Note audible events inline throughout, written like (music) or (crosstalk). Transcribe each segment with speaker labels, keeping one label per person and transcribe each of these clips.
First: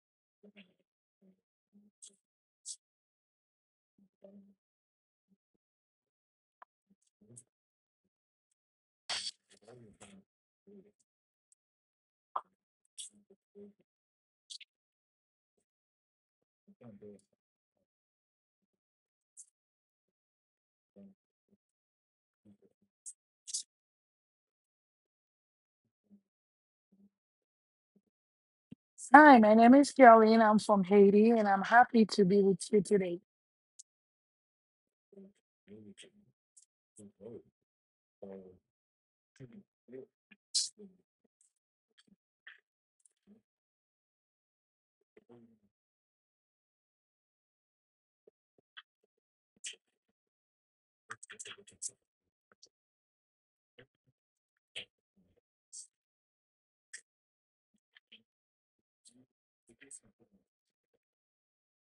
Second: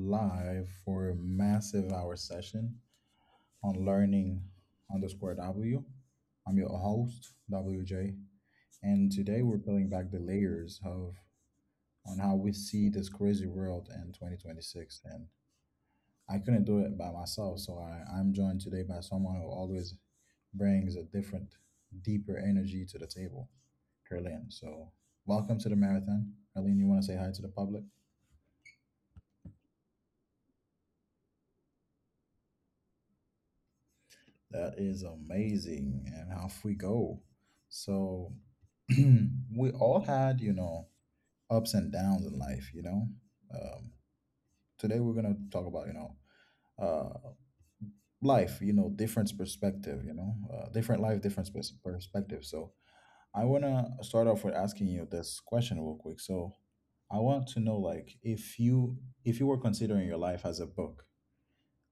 Speaker 1: live for a massive hour session on learning underscore W. I'm your host, WJ, and today we're peeling back the layers of on how we see this crazy world in 2026. And I couldn't do it by myself, so I'm joined today by someone who always brings a different, deeper energy to the table, Carlin. So welcome to the marathon. Carlin, you want to say hi to the public?
Speaker 2: Hi, my name is Caroline. I'm from Haiti and I'm happy to be with you today.
Speaker 1: That is amazing. And off we go. So (clears throat) we all had, you know, ups and downs in life, Um, Today we're going to talk about, uh, life, you know, different perspective, different life, different perspective. So I want to start off with asking you this question real quick. So I want to know, like, if you were considering your life as a book,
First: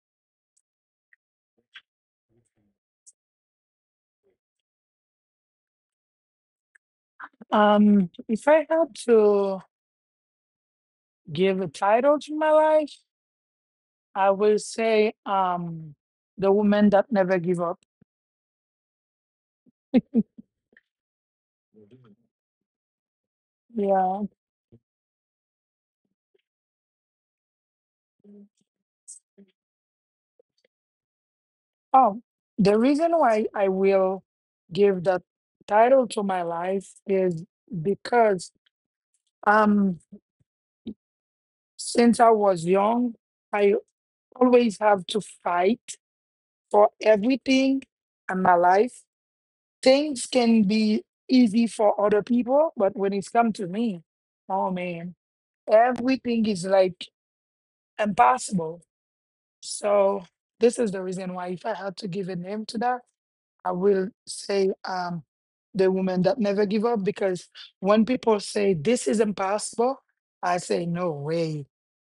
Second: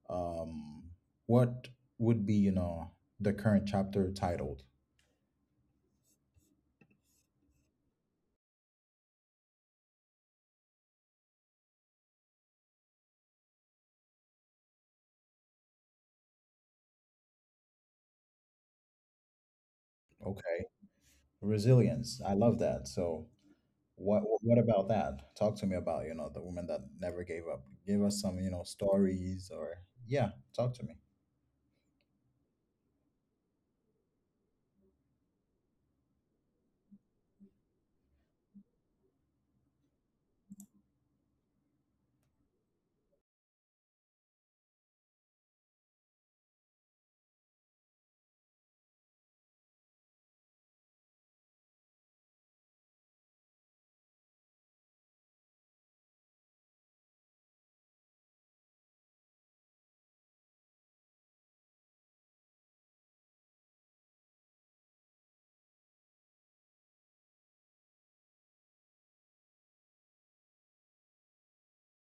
Speaker 1: um, what would be, you know, the current chapter titled?
Speaker 2: If I had to give a title to my life, I will say The Woman That Never Give Up.
Speaker 1: Okay. Resilience. I love that. So what
Speaker 2: Yeah.
Speaker 1: what about that? Talk to me about, you know, the woman that never gave up. Give us some, you know, stories or yeah, talk to me.
Speaker 2: Oh, the reason why I will give that title to my life is because um, since I was young, I always have to fight for everything in my life things can be easy for other people, but when it's come to me, oh man, everything is like impossible. So this is the reason why if I had to give a name to that, I will say the woman that never give up because when people say this is impossible, I say no way.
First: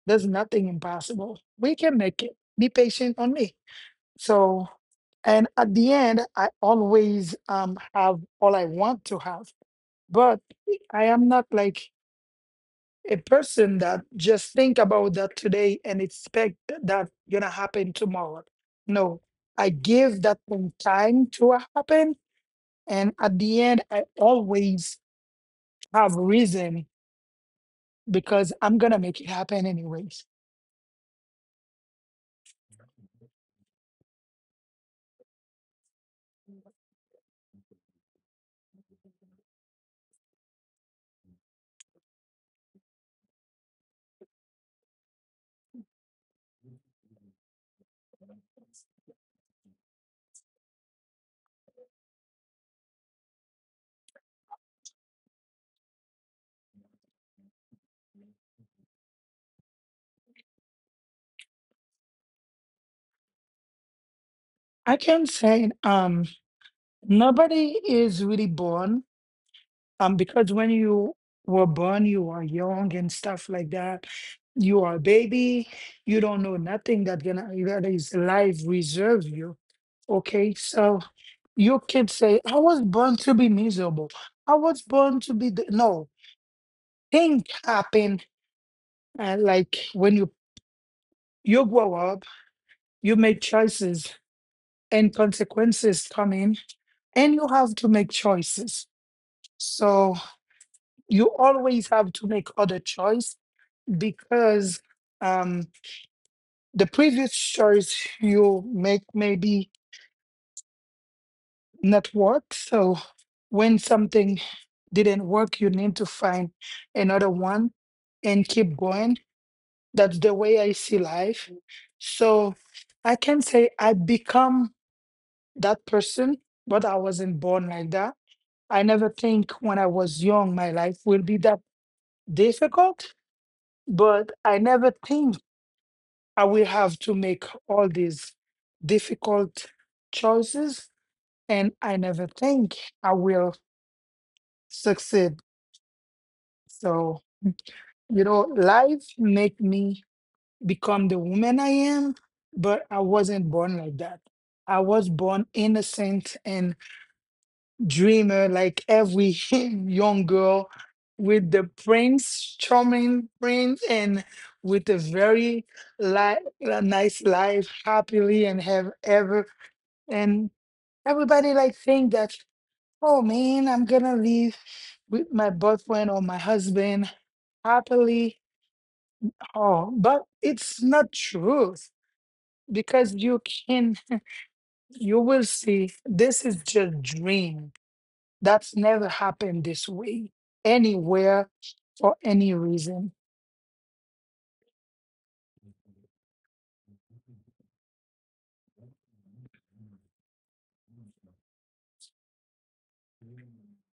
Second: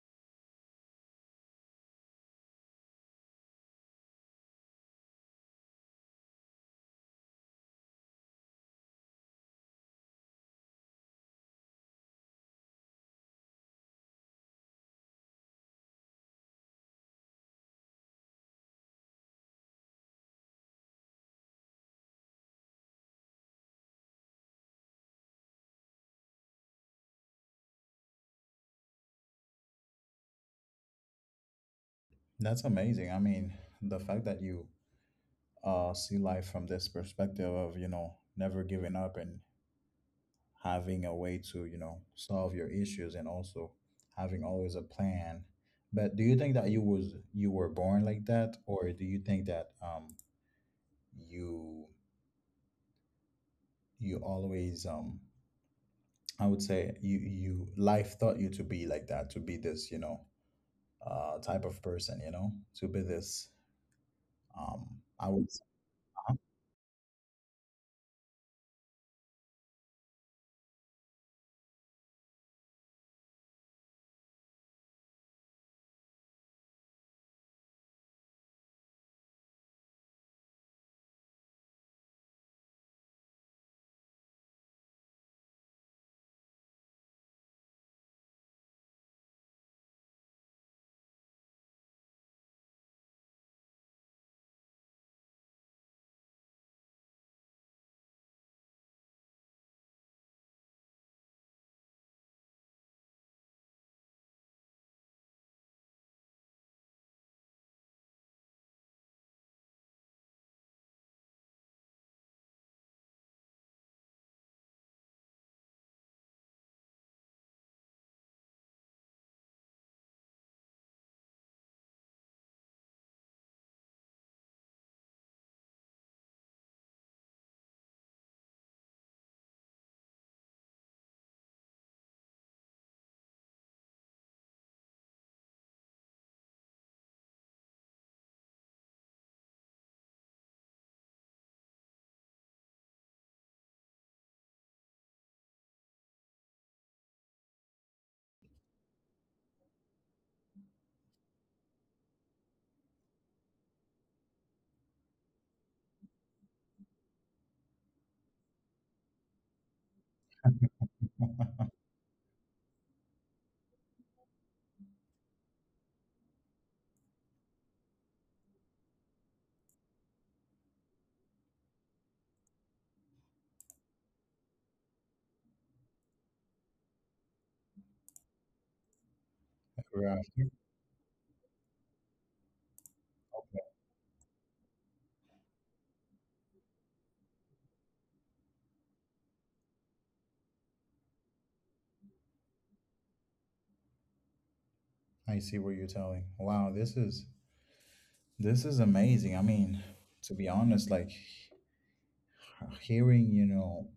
Speaker 2: There's nothing impossible. We can make it. Be patient on me. So, and at the end, I always have all I want to have. But I am not like a person that just think about that today and expect that gonna happen tomorrow. No, I give that thing time to happen, and at the end, I always have reason because I'm gonna make it happen anyways.
Speaker 1: That's amazing. I mean, the fact that you see life from this perspective of, you know, never giving up and having a way to, you know, solve your issues and also having always a plan. But do you think that you was you were born like that or do you think that you you always I would say you life taught you to be like that, to be this, you know, type of person, you know, to be this.
Speaker 2: I
Speaker 1: Um
Speaker 2: can
Speaker 1: I would
Speaker 2: say nobody is really born because when you were born you are young and stuff like that you are a baby you don't know nothing that gonna that is life reserve you okay so you can say I was born to be miserable I was born to be no things happen like when you grow up you make choices and consequences come in and you have to make choices so you always have to make other choice because um, the previous choice you make maybe not work. So when something didn't work, you need to find another one and keep going. That's the way I see life. So I can say I become that person, but I wasn't born like that. I never think when I was young my life will be that difficult, but I never think I will have to make all these difficult choices, and I never think I will succeed. So, you know, life made me become the woman I am, but I wasn't born like that. I was born innocent and dreamer, like every (laughs) young girl with
Speaker 1: (laughs)
Speaker 2: the prince, charming prince, and with a very a nice life, happily and have ever. And. Everybody like think that, oh man, I'm gonna live with my boyfriend or my husband happily. Oh,
Speaker 1: Right.
Speaker 2: but it's not truth because you can you will see this is just dream. That's never happened this way anywhere for any reason.
Speaker 1: I see what you're telling. Wow, this is amazing. I mean, to be honest, like hearing, you know,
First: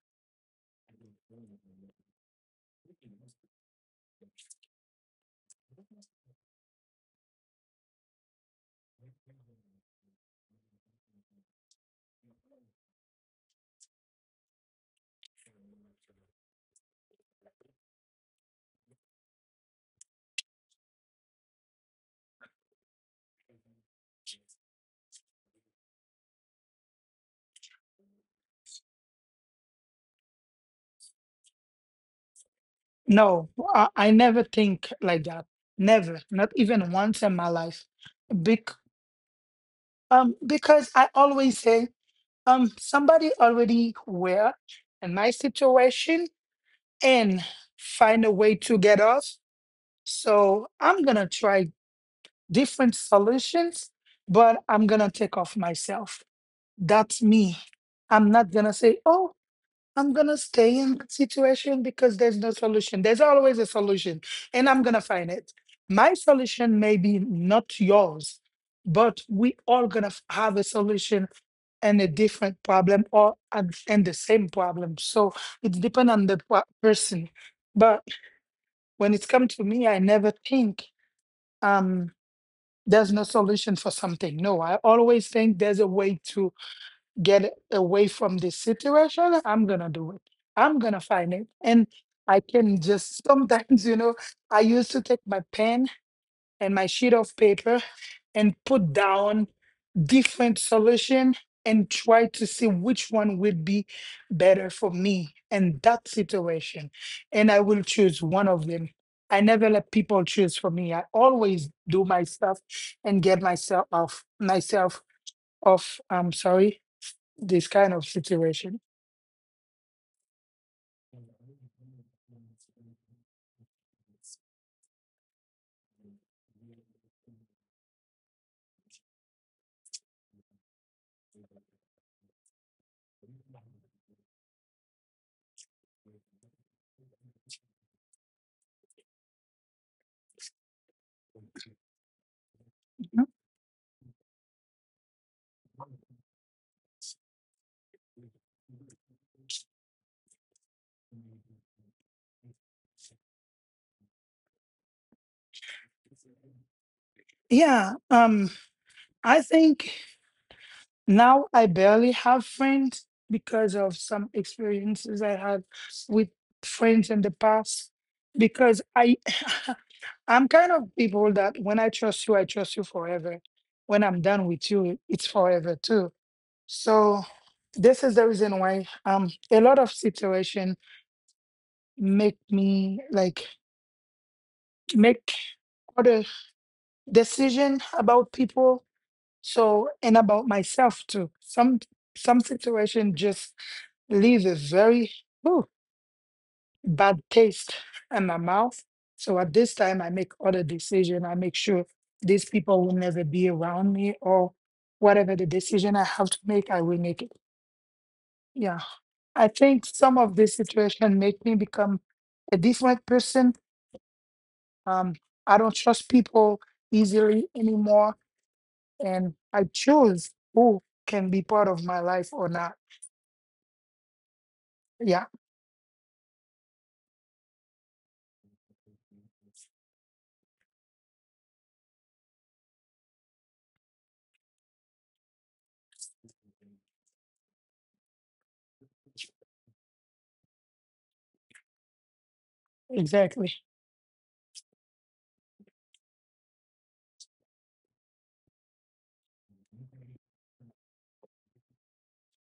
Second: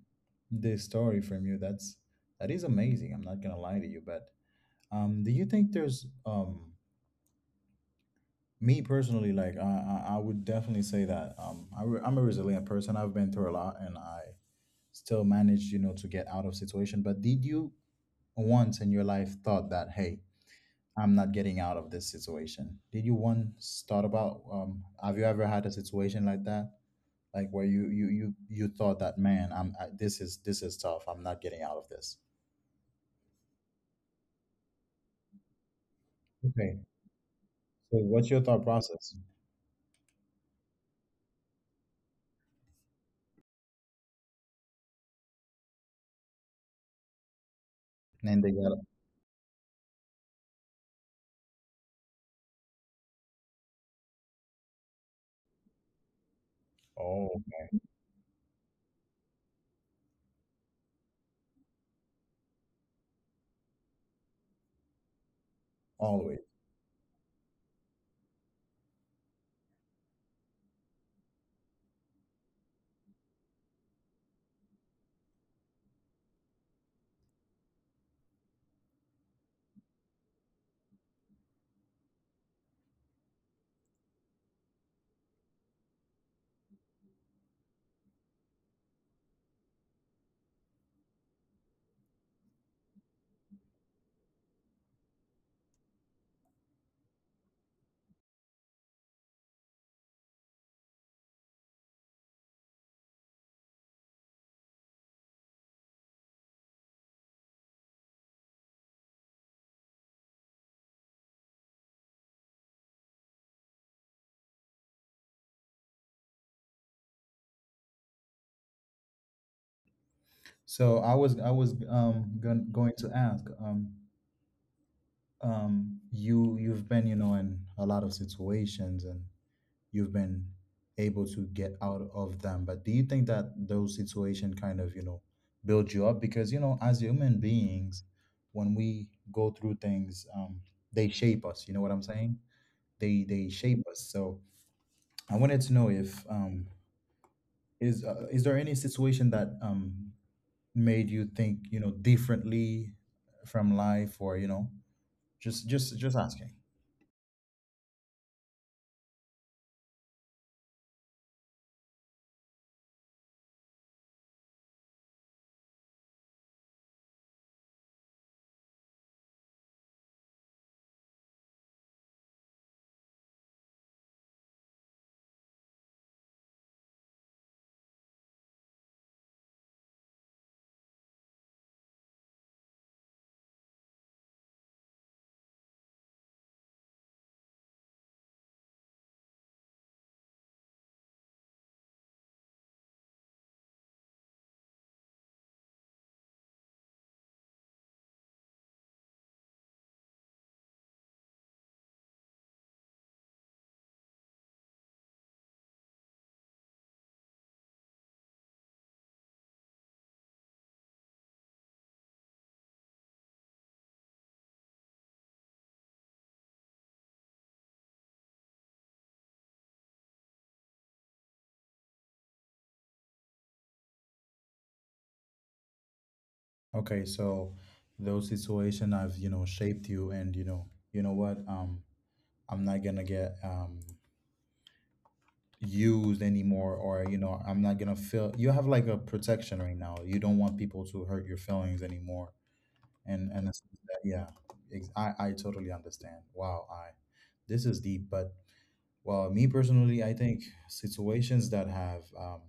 Speaker 1: this story from you, that's that is amazing. I'm not gonna lie to you, but do you think there's me personally, like I would definitely say that I'm a resilient person. I've been through a lot, and I still managed, you know, to get out of situation. But did you once in your life thought that, hey, I'm not getting out of this situation? Did you once thought about? Have you ever had a situation like that, like where you thought that, man, this is tough. I'm not getting out of this.
Speaker 2: No, I never think like that. Never, not
Speaker 1: Okay.
Speaker 2: even once in my life.
Speaker 1: So what's your thought
Speaker 2: Bec-
Speaker 1: process?
Speaker 2: because I always say somebody already were in my situation and find a
Speaker 1: And they
Speaker 2: way to
Speaker 1: got.
Speaker 2: get off so I'm gonna try different solutions but I'm gonna take off myself that's
Speaker 1: Oh,
Speaker 2: me
Speaker 1: okay.
Speaker 2: I'm not gonna say oh I'm gonna stay in that situation because there's no solution. There's always a solution, and I'm gonna find it. My
Speaker 1: Always.
Speaker 2: solution may be not yours, but we all gonna have a solution and a different problem or and the same problem. So it depends on the person. But when it's come to me, I never think um there's no solution for something. No, I always think there's a way to get away from this situation, I'm gonna do it. I'm gonna find it. And I can just (laughs) sometimes, I used to take my pen and my sheet of paper and put down different solution and try to see which one would be better for me in that situation. And I will choose one of them. I never let people choose for me. I always do my stuff and get myself off myself off. I'm sorry this kind of situation.
Speaker 1: So I was going to ask you you've been you know in a lot of situations and you've been able to get out of them. But do you think that those situations kind of, you know, build you up? Because, you know, as human beings, when we go through things, they shape us. You know what I'm saying?
Speaker 2: Mhm.
Speaker 1: They shape us. So I wanted to know if is is there any situation that made you think you know differently from life, or you know, just asking.
Speaker 2: Yeah, I think now I barely have friends because of some experiences I had with friends in the past. Because I, (laughs) I'm kind of people that when I trust you forever. When I'm done with you, it's forever too. So this is the reason why a lot of situation make me like make other decision about people. So, and about myself too. Some situation just leave a very ooh, bad taste in my mouth. So at this time, I make other decision. I make sure these people will never be around me, or whatever the decision I have to make, I will make it. Yeah, I think some of this situation make me become a different person. Um, I don't trust people easily anymore, and I choose who can be part of my life or not. Yeah,
Speaker 1: Okay, so those situations have, you know, shaped you and you know what, I'm not gonna get used anymore or you know, I'm not gonna feel you have like a protection right now. You don't want people to hurt your feelings anymore. And
Speaker 2: exactly.
Speaker 1: and it's- yeah, I totally understand. Wow, I this is deep, but well, me personally, I think situations that have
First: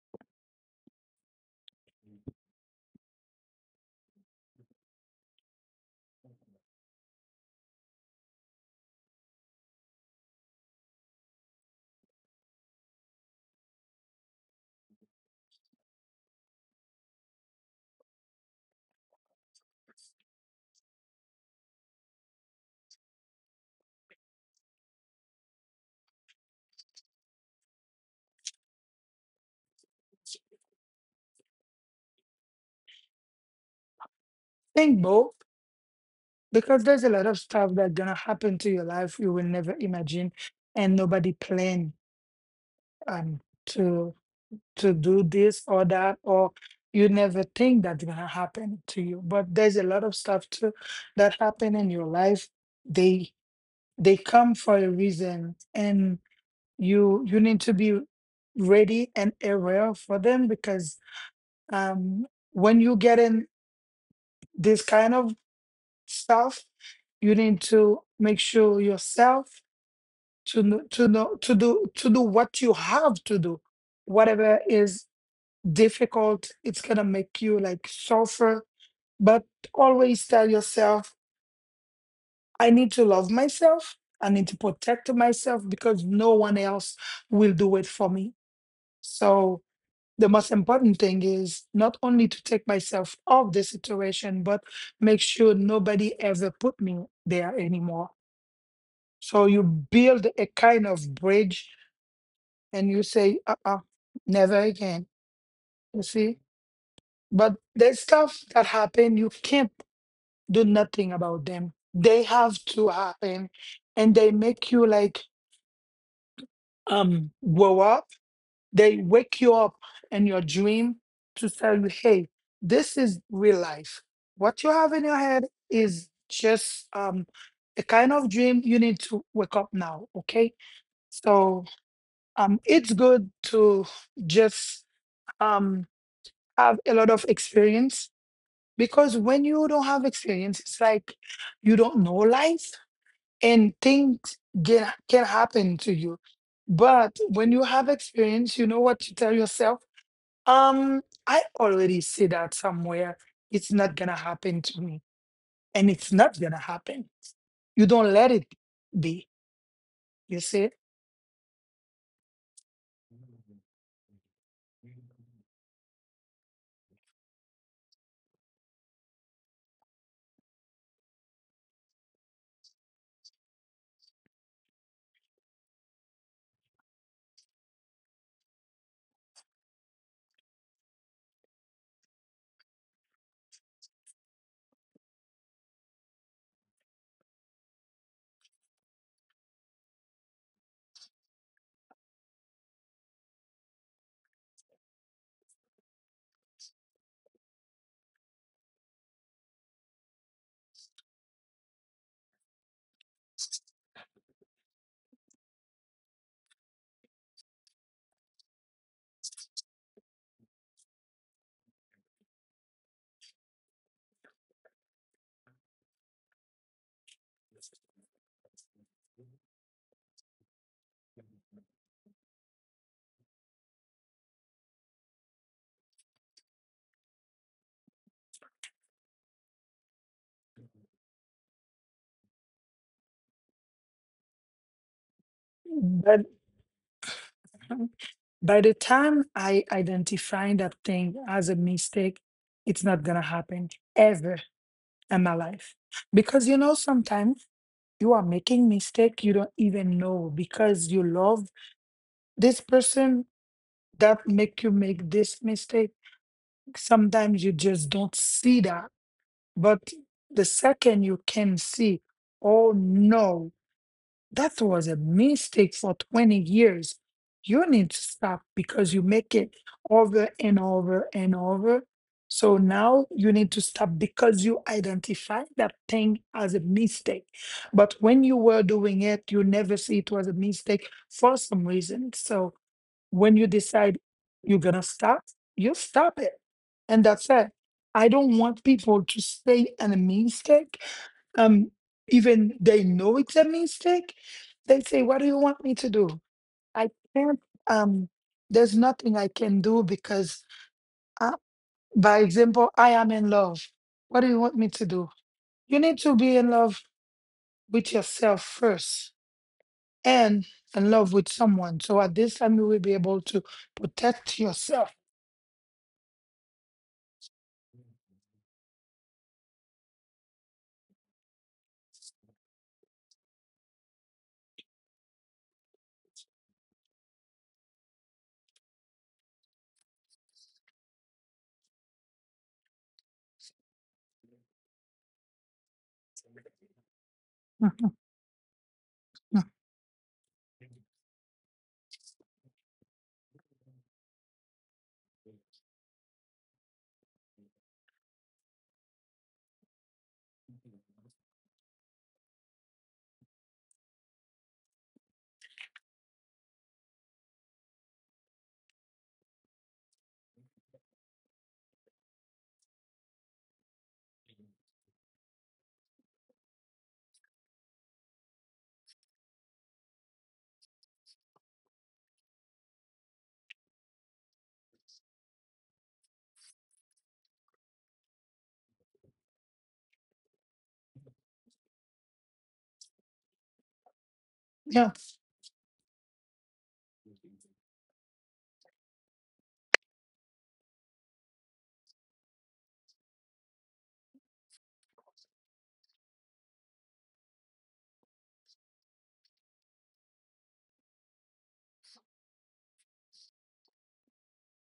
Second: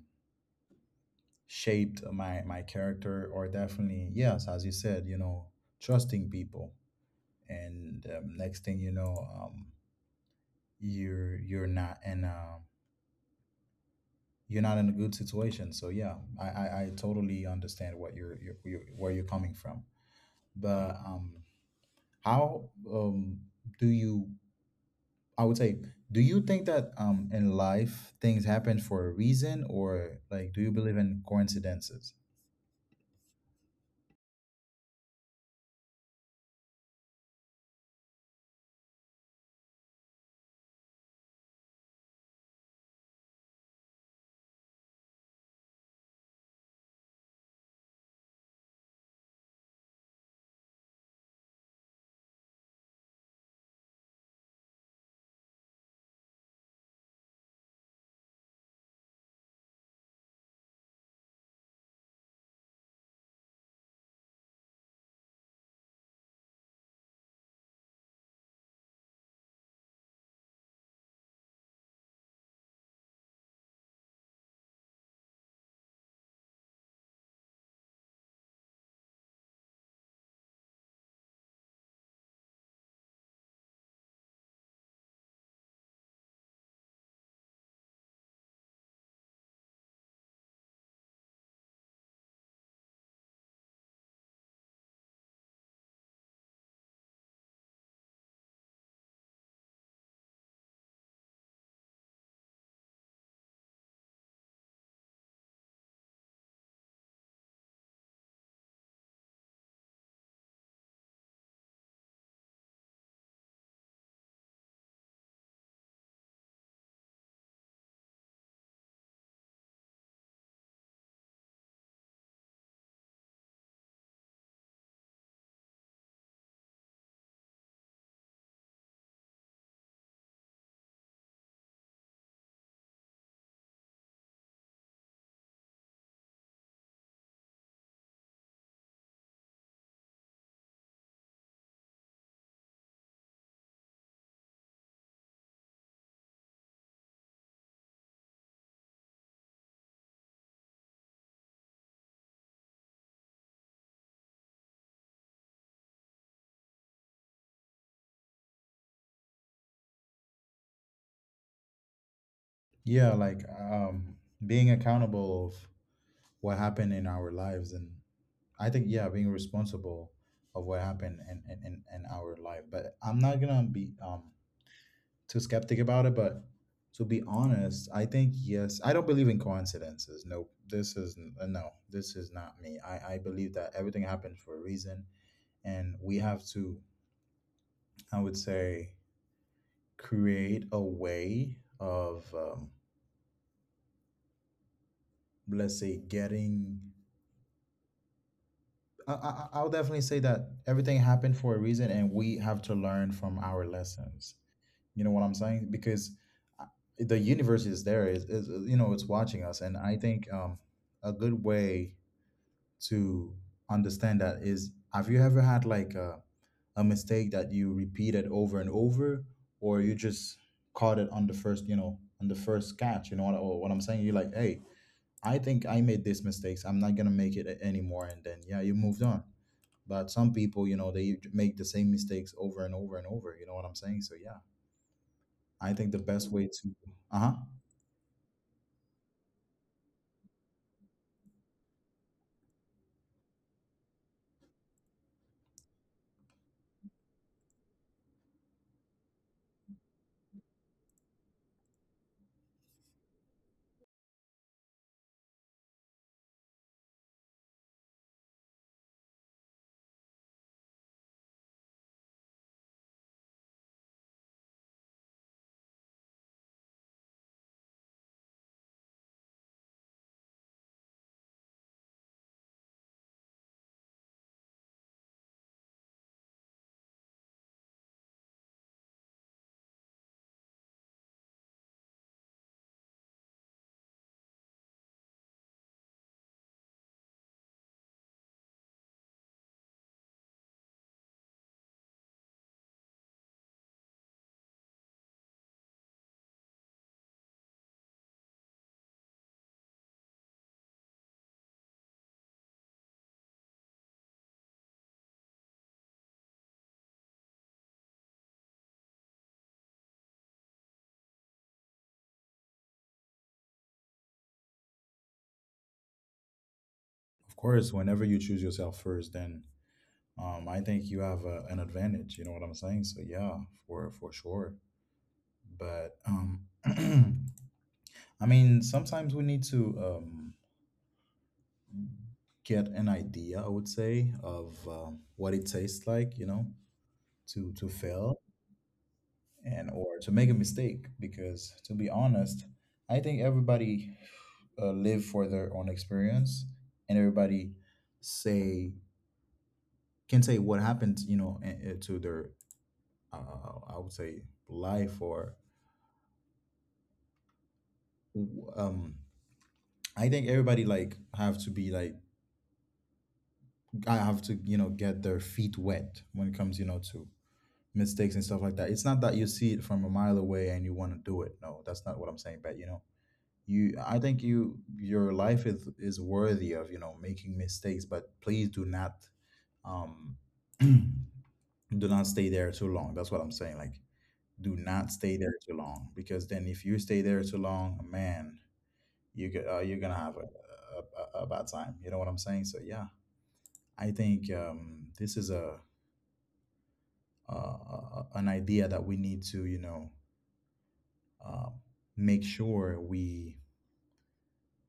Speaker 1: shaped my character are definitely yes, as you said, you know, trusting people, and next thing you know, you're not in a, you're not in a good situation. So yeah, I totally understand what you're where you're coming from. But how do you I would say, do you think that in life things happen for a reason or like do you believe in coincidences?
Speaker 2: Think both because there's a lot of stuff that's gonna happen to your life you will never imagine, and nobody planned um to to do this or that, or you never think that's gonna happen to you. But there's a lot of stuff too that happen in your life. They they come for a reason, and you need to be ready and aware for them because when you get in this kind of self. You need to make sure yourself to know, to know to do what you have to do. Whatever is difficult, it's gonna make you like suffer. But always tell yourself, I need to love myself. I need to protect myself because no one else will do it for me. So the most important thing is not only to take myself off the situation, but make sure nobody ever put me there anymore. So you build a kind of bridge and you say, never again. You see? But there's stuff that happen, you can't do nothing about them. They have to happen and they make you like grow up. They wake you up in your dream to tell you, hey, this is real life. What you have in your head is just a kind of dream you need to wake up now, okay? So it's good to just um, have a lot of experience because when you don't have experience, it's like you don't know life and things can happen to you. But when you have experience, you know what to tell yourself. I already see that somewhere. It's not gonna happen to me, and it's not gonna happen. You don't let it be. You see,
Speaker 1: Yeah, like being accountable of what happened in our lives and I think yeah, being responsible of what happened in our life. But I'm not gonna be too skeptic about it, but to be honest, I think yes, I don't believe in coincidences. Nope. No, this is not me. I believe that everything happens for a reason and we have to I would say create a way of, let's say, getting. I'll definitely say that everything happened for a reason, and we have to learn from our lessons. You know what I'm saying? Because uh, the universe is there. Is You know it's watching us, and I think a good way to understand that is have you ever had like a mistake that you repeated over and over or you just caught it on the first you know on the first catch you know what, or what I'm saying, you're like hey, I think I made these mistakes, I'm not gonna make it anymore and then yeah you moved on, but some people you know they make the same mistakes over and over and over, you know what I'm saying, so yeah I think the best
Speaker 2: but
Speaker 1: way to uh-huh
Speaker 2: Um, by the time I identify that thing as a mistake, it's not gonna happen ever in my life. Because you know, sometimes you are making mistake you don't even know because you love this person that make you make this mistake. Sometimes you just don't see that. But the second you can see, oh no, that was a mistake for 20 years. You need to stop because you make it over and over and over. So now you need to stop because you identify that thing as a mistake. But when you were doing it, you never see it was a mistake for some reason. So when you decide you're going to stop, you stop it. And that's it. I don't want people to stay in a mistake um even they know it's a mistake they say what do you want me to do I can't um there's nothing I can do because uh, by example I am in love what do you want me to do you need to be in love with yourself first and in love with someone so at this time you will be able to protect yourself (laughs)
Speaker 1: of course whenever you choose yourself first then I think you have a, an advantage. You know what I'm saying? So yeah, for sure. But (clears throat) I mean, sometimes we need to get an idea. I would say of what it tastes like. You know, to
Speaker 2: Mhm,
Speaker 1: fail
Speaker 2: mhm.
Speaker 1: and or to make a mistake. Because to be honest, I think everybody live for their own experience, and everybody say can say what happened. You know, to their I would say life or um I think everybody like have to be like I have to you know get their feet wet when it comes you know to mistakes and stuff like that. It's not that you see it from a mile away and you want to do it. No, that's not what I'm saying. But you know, you I think you your life is worthy of you know making mistakes, but please do not um (clears throat) do not stay there too long. That's what I'm saying. Like do not
Speaker 2: Yeah,
Speaker 1: stay there too long because then if you stay there too long, man, you get you're gonna have a bad time. You know what I'm saying? So yeah, I think this is a, an idea that we need to you know uh, make sure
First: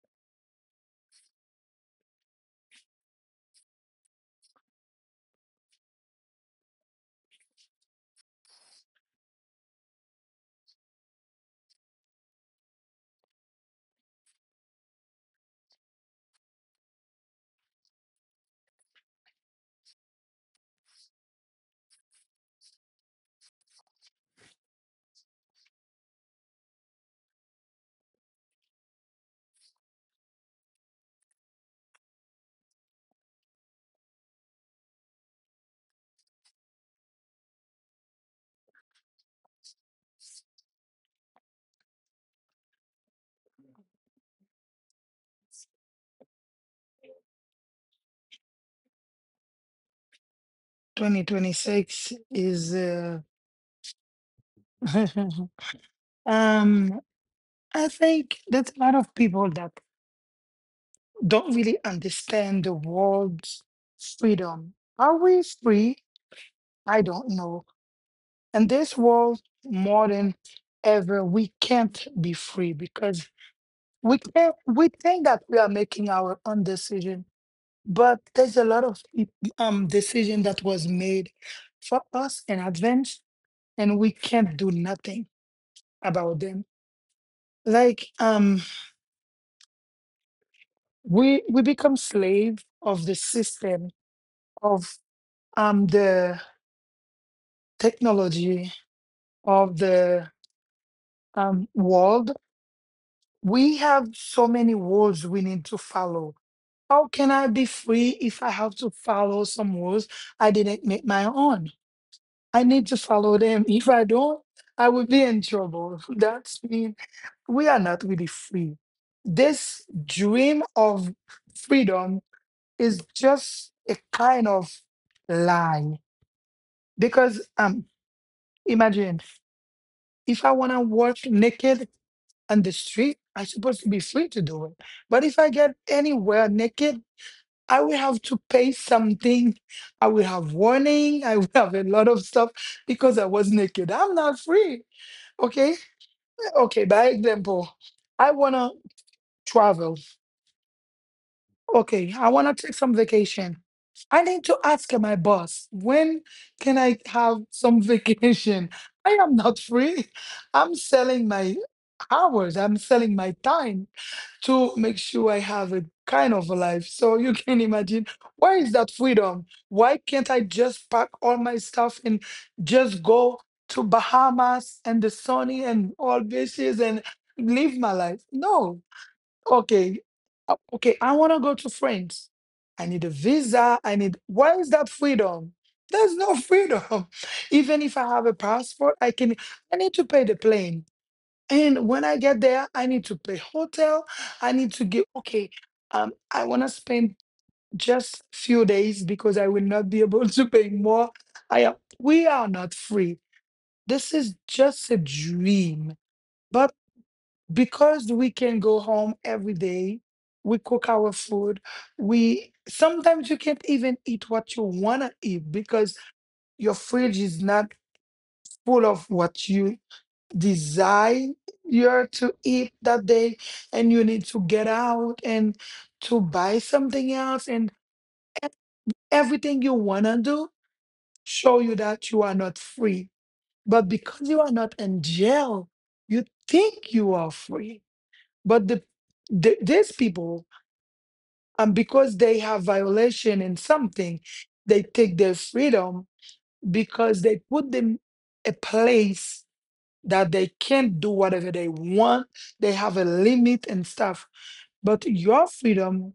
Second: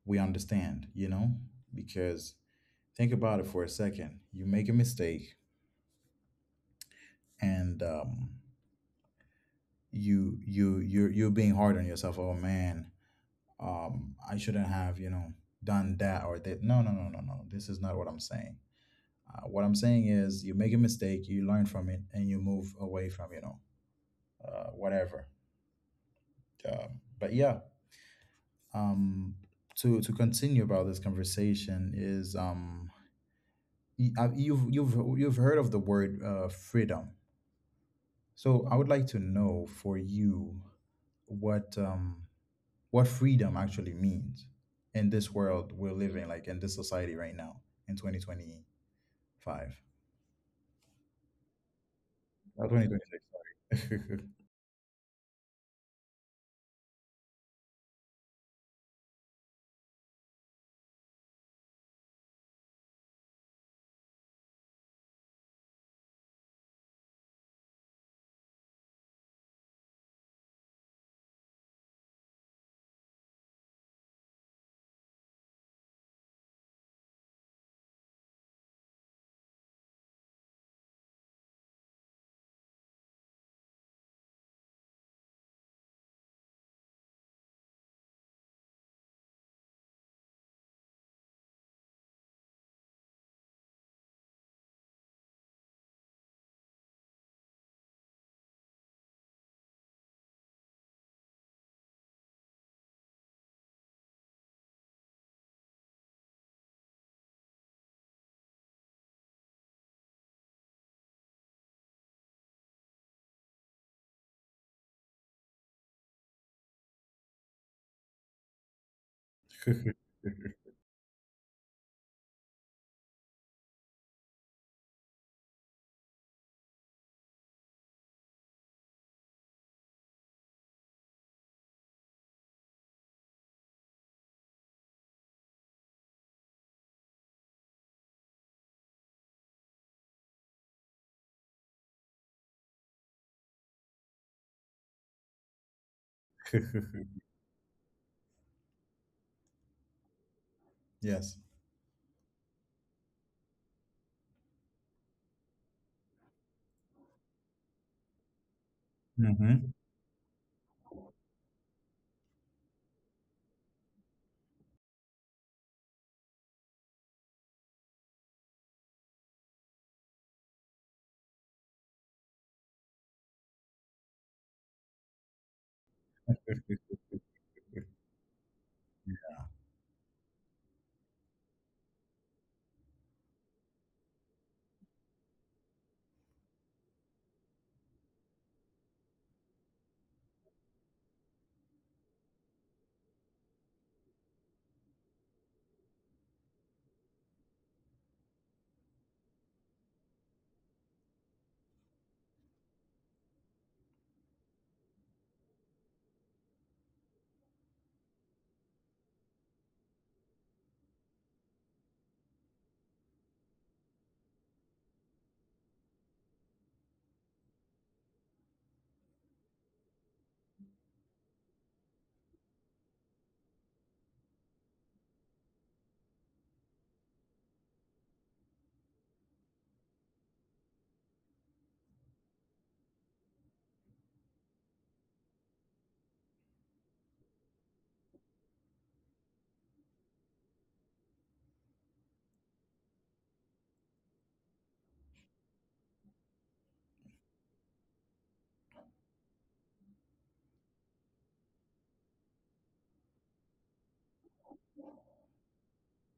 Speaker 1: we understand. You know, because think about it for a second. You make a mistake, and you're being hard on yourself. Oh man, I shouldn't have you know done that or that. No no no no no. This is not what I'm saying. What I'm saying is, you make a mistake, you learn from it, and you move away from you know whatever. But yeah, um, to continue about this conversation is you've heard of the word freedom. So I would like to know for you what um, what freedom actually means in this world we're living, like in this society right now in 2025,
Speaker 2: 2026 is
Speaker 1: 2026.
Speaker 2: (laughs) um I think there's a lot of people that don't really understand the world's freedom. Are we free? I don't know. And this world, more than ever, we can't be free because we can't. We think that we are making our own decision, but there's a lot of decision that was made for us in advance, and we can't do nothing about them. Like we become slave of the system of the technology of the world, we have so many rules we need to follow. How can I be free if I have to follow some rules I didn't make my own? I need to follow them. If I don't, I will be in trouble. (laughs) That's mean we are not really free. This dream of freedom is just a kind of lie because imagine if I want to work naked on the street, I'm supposed to be free to do it. But if I get anywhere naked, I will have to pay something. I will have warning. I will have a lot of stuff because I was naked. I'm not free. Okay. Okay. By example, I want to travel.
Speaker 1: (laughs) Yes.
Speaker 2: Okay. I want to take some vacation. I need to ask my boss, when can I have some vacation? (laughs) I am not
Speaker 1: Hmm.
Speaker 2: free. I'm selling my hours. I'm selling my time to make sure I have a kind of a life. So you (laughs) can imagine, where is that freedom? Why can't I just pack all my stuff and just go to Bahamas and the sunny and all beaches and live my life? No. Okay. Okay, I want to go to France. I need a visa. I need, where is that freedom? There's no freedom. (laughs) Even if I have a passport, I can I need to pay the plane. And when I get there, I need to pay hotel. I need to get okay. I want to spend just few days because I will not be (laughs) able to pay more. I am, we are not free. This is just a dream. But because we can go home every day, we cook our food. We sometimes you can't even eat what you wanna eat because your fridge is not full of what you desire to eat that day, and you need to get out and to buy something else and e- everything you want to do show you that you are not free, but because you are not in jail you think you are free. But the these people because they have violation in something, they take their freedom because they put them a place that they can't do whatever they want. They have a limit and stuff. But your freedom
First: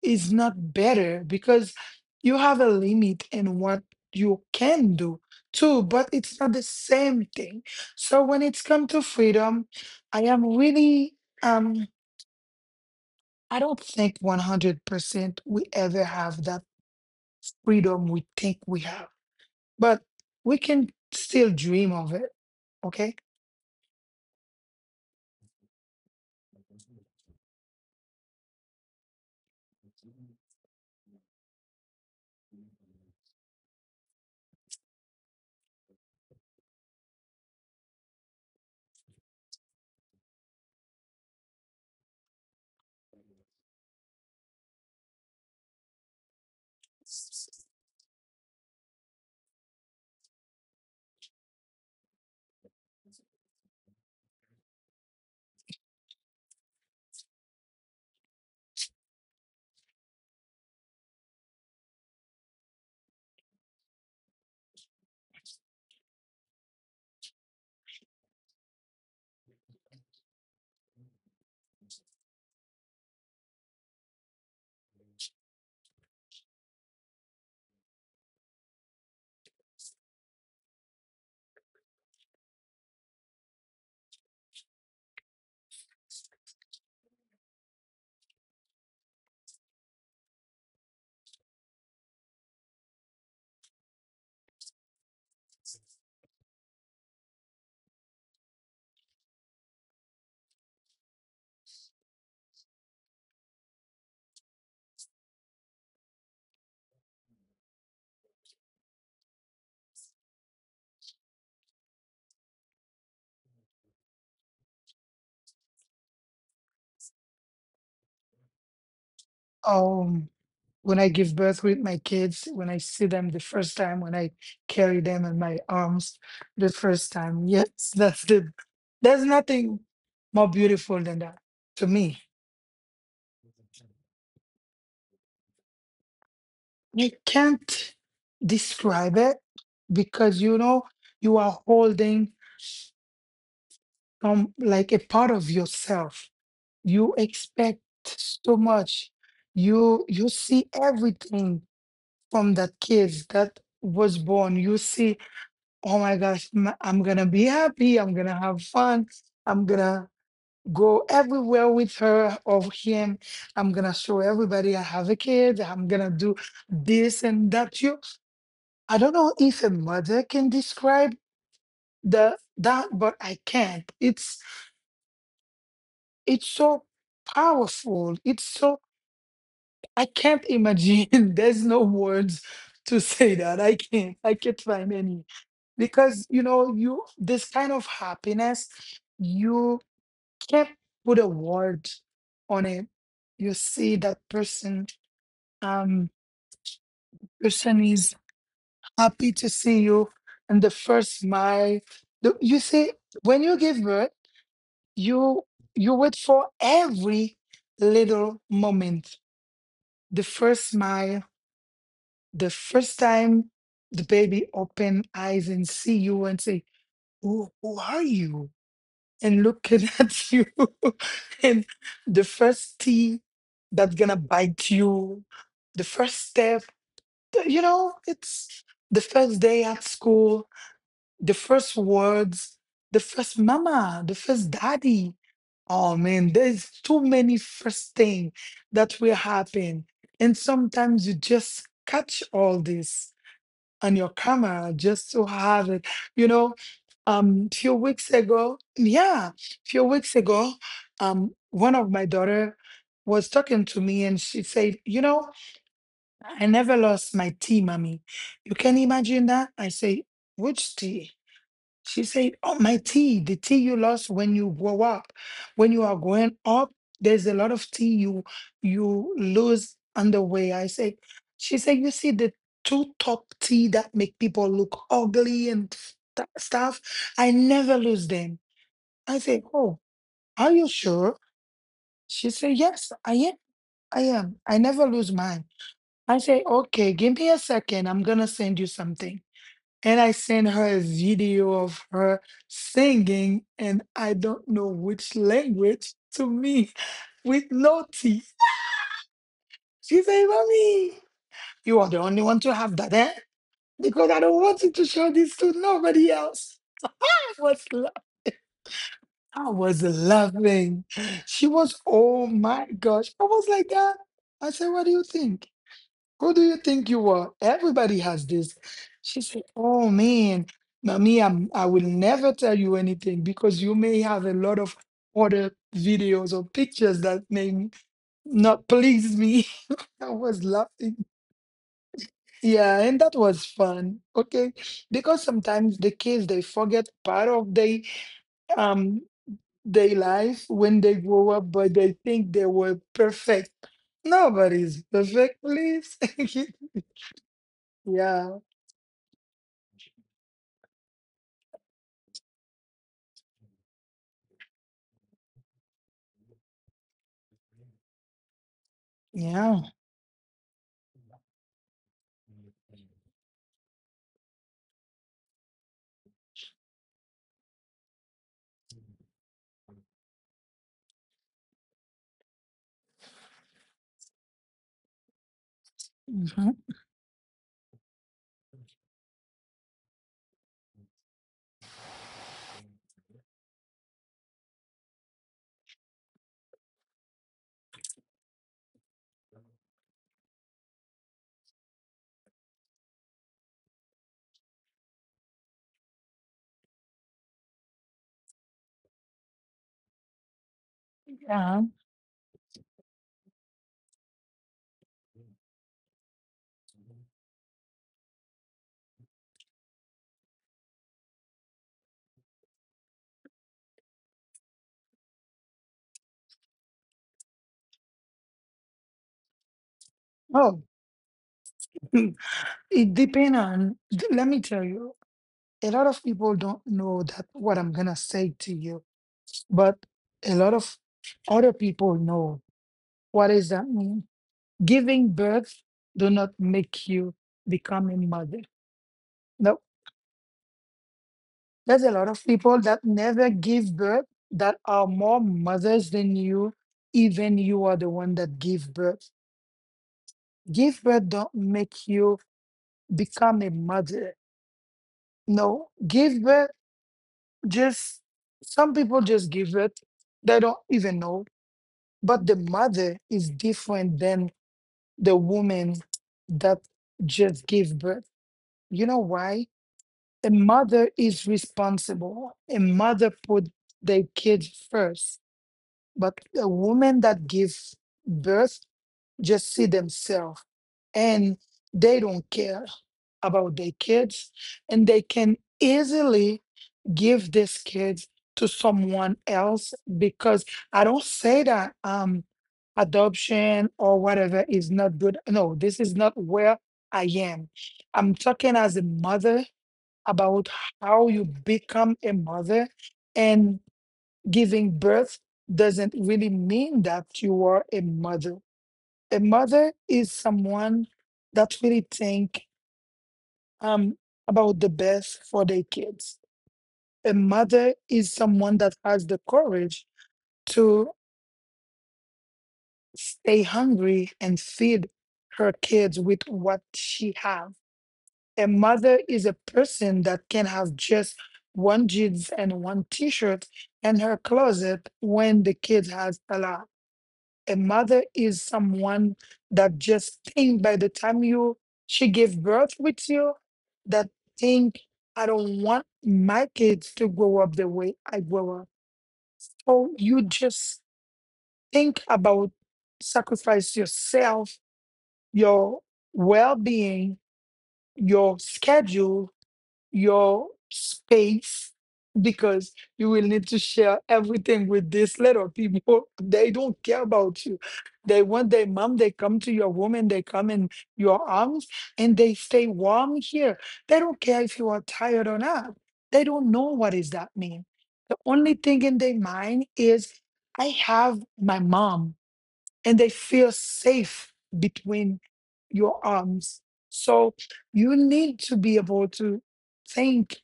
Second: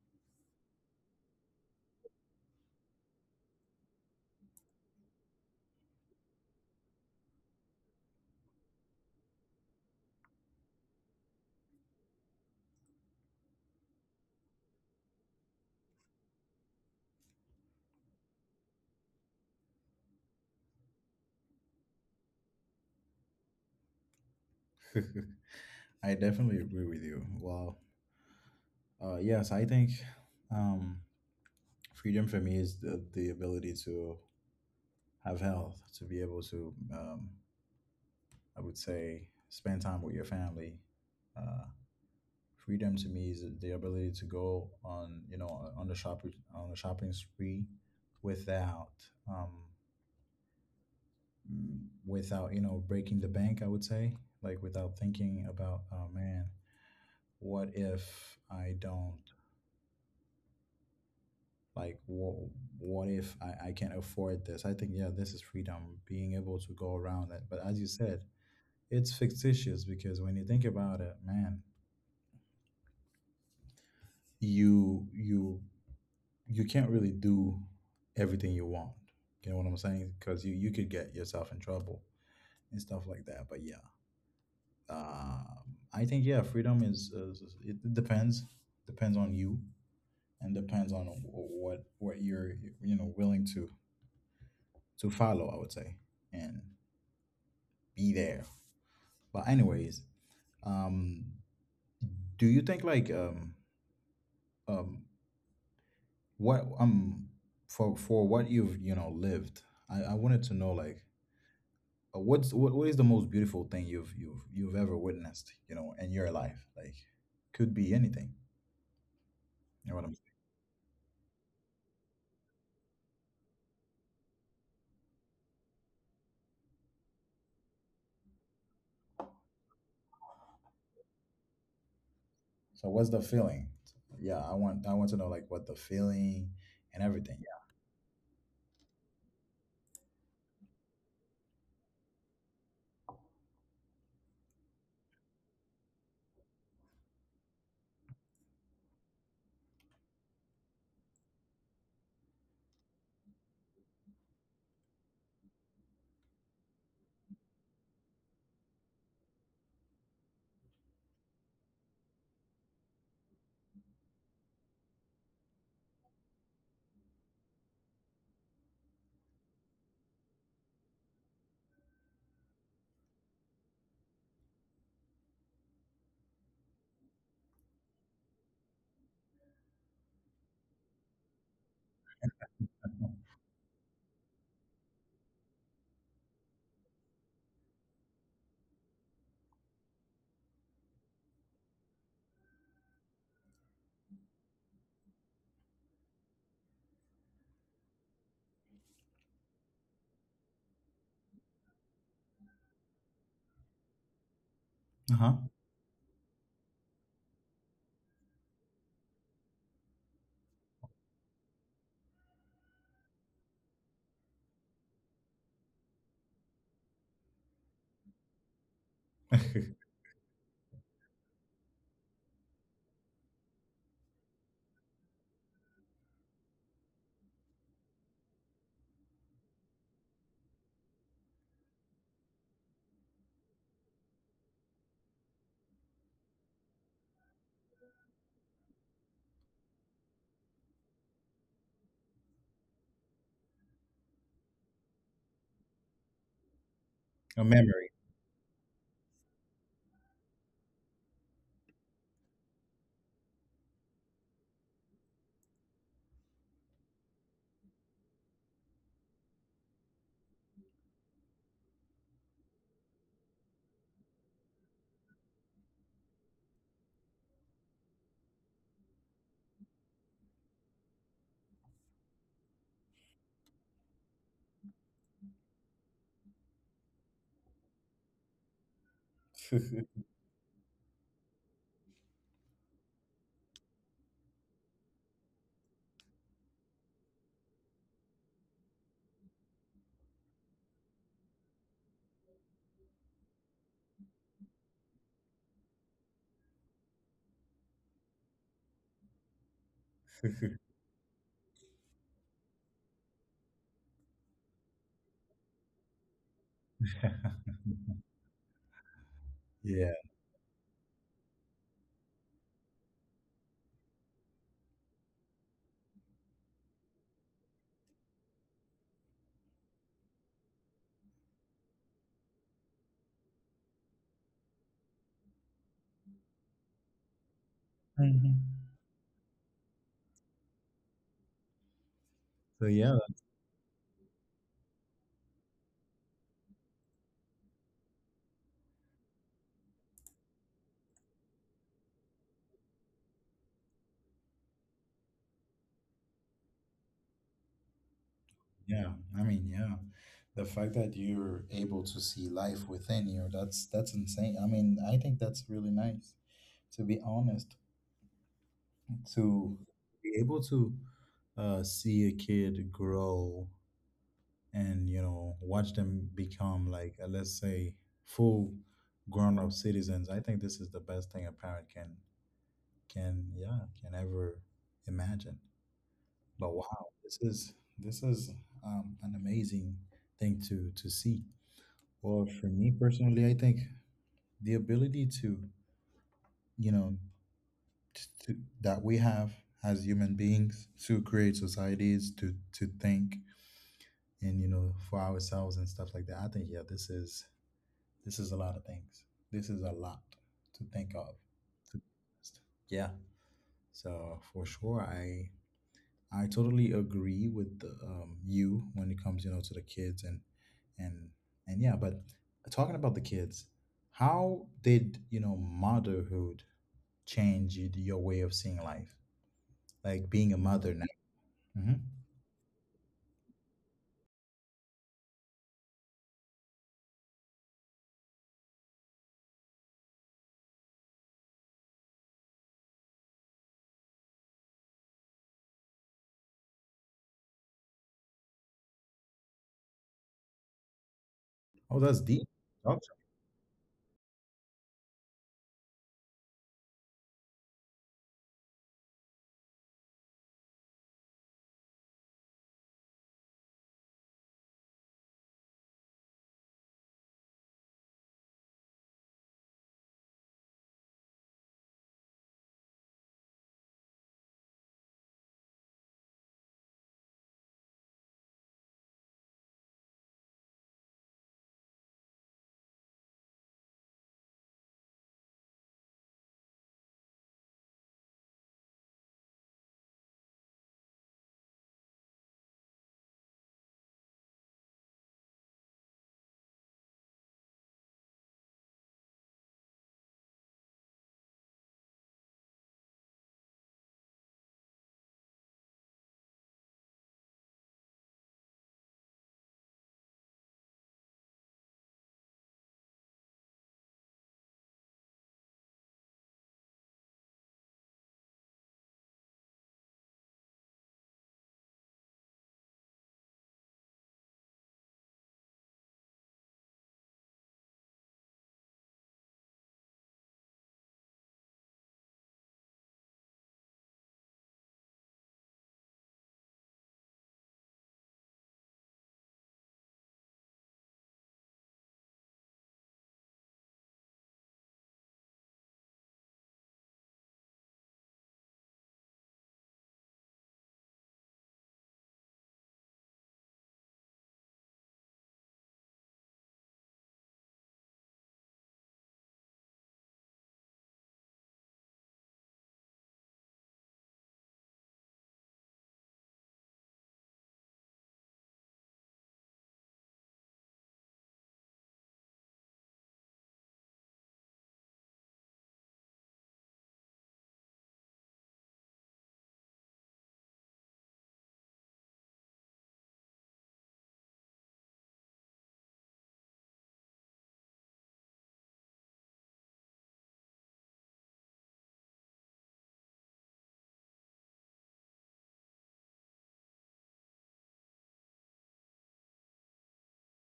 Speaker 2: is not better because you have a limit in what you can do too, but it's not the same thing. So when it's come to freedom, I am really um I don't think 100% we ever have that freedom we think we have, but we can still dream of it. Okay.
Speaker 1: (laughs) I definitely agree with you. Wow. Yes, I think um, freedom for me is the ability to have health, to be able to, I would say, spend time with your family. Uh, freedom to me is the ability to go on, you know, on the shopping spree without, um, without, you know, breaking the bank. I would say, like, without thinking about, oh man, what if I don't like what if I can't afford this. I think yeah this is freedom, being able to go around that, but as you said it's fictitious because when you think about it man, you you you can't really do everything you want, you know what I'm saying, because you could get yourself in trouble and stuff like that, but yeah um I think yeah freedom is- it depends, depends on you and depends on what you're you know willing to follow I would say and be there. But anyways, um, do you think like um what for what you've you know lived, I wanted to know like what is the most beautiful thing you've ever witnessed you know in your life like could be anything you know what I'm
Speaker 2: Um,
Speaker 1: saying
Speaker 2: when I give birth with my kids, when I see them the first time, when I carry them in my arms the first time. Yes, (laughs) that's the there's nothing more beautiful than that to me.
Speaker 1: so what's the feeling yeah I want to know like what the feeling and
Speaker 2: You
Speaker 1: everything
Speaker 2: can't describe it because you know you are holding like a part of yourself. You expect so much. You see everything from that kids that was born. You see, oh my gosh, I'm gonna be happy, I'm gonna have fun, I'm gonna go everywhere with her or him, I'm gonna show everybody I have a kid, I'm gonna do this and that. You, I don't know if a mother can describe the that, but I can't. It's so powerful. It's so I can't imagine. (laughs) There's no words to
Speaker 1: yeah
Speaker 2: say that. I can't. I can't find any because you know you this kind of happiness you can't put a word on it. You see that person. Um, Person is happy to see you, and the first smile. You see, when you give birth,
Speaker 1: uh huh
Speaker 2: you you wait for every little moment. The first smile, the first time the baby open eyes and see you and say, who are you? And looking
Speaker 1: (laughs)
Speaker 2: (laughs) at you. (laughs) And the first tea that's gonna bite you, the first step, you know, it's the first day at school, the first words, the first mama, the first daddy. Oh man, there's too many first thing that will happen. And sometimes you just catch all this on your camera just to have it. You know,
Speaker 1: a
Speaker 2: few
Speaker 1: memory
Speaker 2: weeks ago, yeah, few weeks ago, one of my daughter was talking to me and she said, you know, I never lost my tea, mommy. You can imagine that? I say, which tea? She said, oh, my tea, the tea you lost when you grow up. When you are growing up, there's a lot of tea you lose on the way. I said, she said, you see the two top tea that make people look ugly and stuff. I never lose them. I said, oh,
Speaker 1: (laughs)
Speaker 2: are you sure? She said, yes, I am. I am. I never lose mine. I say, okay, give me a second. I'm gonna send you something, and I sent her a video of her singing, and I don't know which language to me (laughs) with no teeth. She said, mommy, you are the only one to have that, eh? Because I don't want you to show this to nobody else. I was, I
Speaker 1: (laughs)
Speaker 2: was
Speaker 1: yeah
Speaker 2: laughing. She was, oh my gosh. I was like that. I said, what do you think? Who do you think you are? Everybody has this. She said, oh man, mommy, I will never tell you anything because you may have a lot of other videos or pictures that may
Speaker 1: Mhm.
Speaker 2: not please me. (laughs) I was laughing.
Speaker 1: so
Speaker 2: Yeah,
Speaker 1: yeah
Speaker 2: and that was fun. Okay. Because sometimes the kids they forget part of um their life when they grow up, but they think they were perfect. Nobody's perfect, please. (laughs) Yeah.
Speaker 1: Yeah, I mean, yeah, the fact that you're able to see life within you, that's insane. I mean, I think that's really nice, to be honest, to
Speaker 2: Yeah.
Speaker 1: be able to see a kid grow and, you know, watch them become like, let's say, full grown-up citizens. I think this is the best thing a parent can can ever imagine. But
Speaker 2: Mhm.
Speaker 1: wow, this is an amazing thing to see. Well, for me personally, I think the ability to, you know, t to, that we have as human beings to create societies, to think and, you know, for ourselves and stuff like that. I think, yeah, this is a lot of things. This is a lot to think of.
Speaker 2: Yeah.
Speaker 1: to- Yeah. So for sure, I totally agree with you when it comes, you know, to the kids and and yeah. But talking about the kids, how did you know motherhood change your way of seeing life? Like being a
Speaker 2: Oh,
Speaker 1: mother now. hmm
Speaker 2: (clears throat) (laughs) it depends on. (clears throat) Let me tell you, a lot of people don't know that what I'm gonna say to you, but a lot of other people know. What does that mean? Giving birth do not make you become a mother. No,
Speaker 1: Oh,
Speaker 2: there's a
Speaker 1: that's
Speaker 2: lot of
Speaker 1: deep.
Speaker 2: people
Speaker 1: Awesome.
Speaker 2: that never give birth that are more mothers than you. Even you are the one that give birth. Give birth don't make you become a mother. No, give birth just some people just give it. They don't even know. But the mother is different than the woman that just gave birth. You know why? A mother is responsible. A mother put their kids first. But a woman that gives birth just see themselves and they don't care about their kids and they can easily give these kids to someone else because I don't say that adoption or whatever is not good. No, this is not where I am. I'm talking as a mother about how you become a mother, and giving birth doesn't really mean that you are a mother. A mother is someone that really think um about the best for their kids. A mother is someone that has the courage to stay hungry and feed her kids with what she have. A mother is a person that can have just one jeans and one t-shirt in her closet when the kid has a lot. A mother is someone that just think by the time you she gave birth with you, that think I don't want my kids to grow up the way I grow up. So you just think about sacrifice yourself, your well being, your schedule, your space, because you will need to share everything with these little people. (laughs) They don't care about you. They want their mom, they come to your room and they come in your arms and they stay warm here. They don't care if you are tired or not. They don't know what is that mean. The only thing in their mind is, I have my mom, and they feel safe between your arms. So you need to be able to think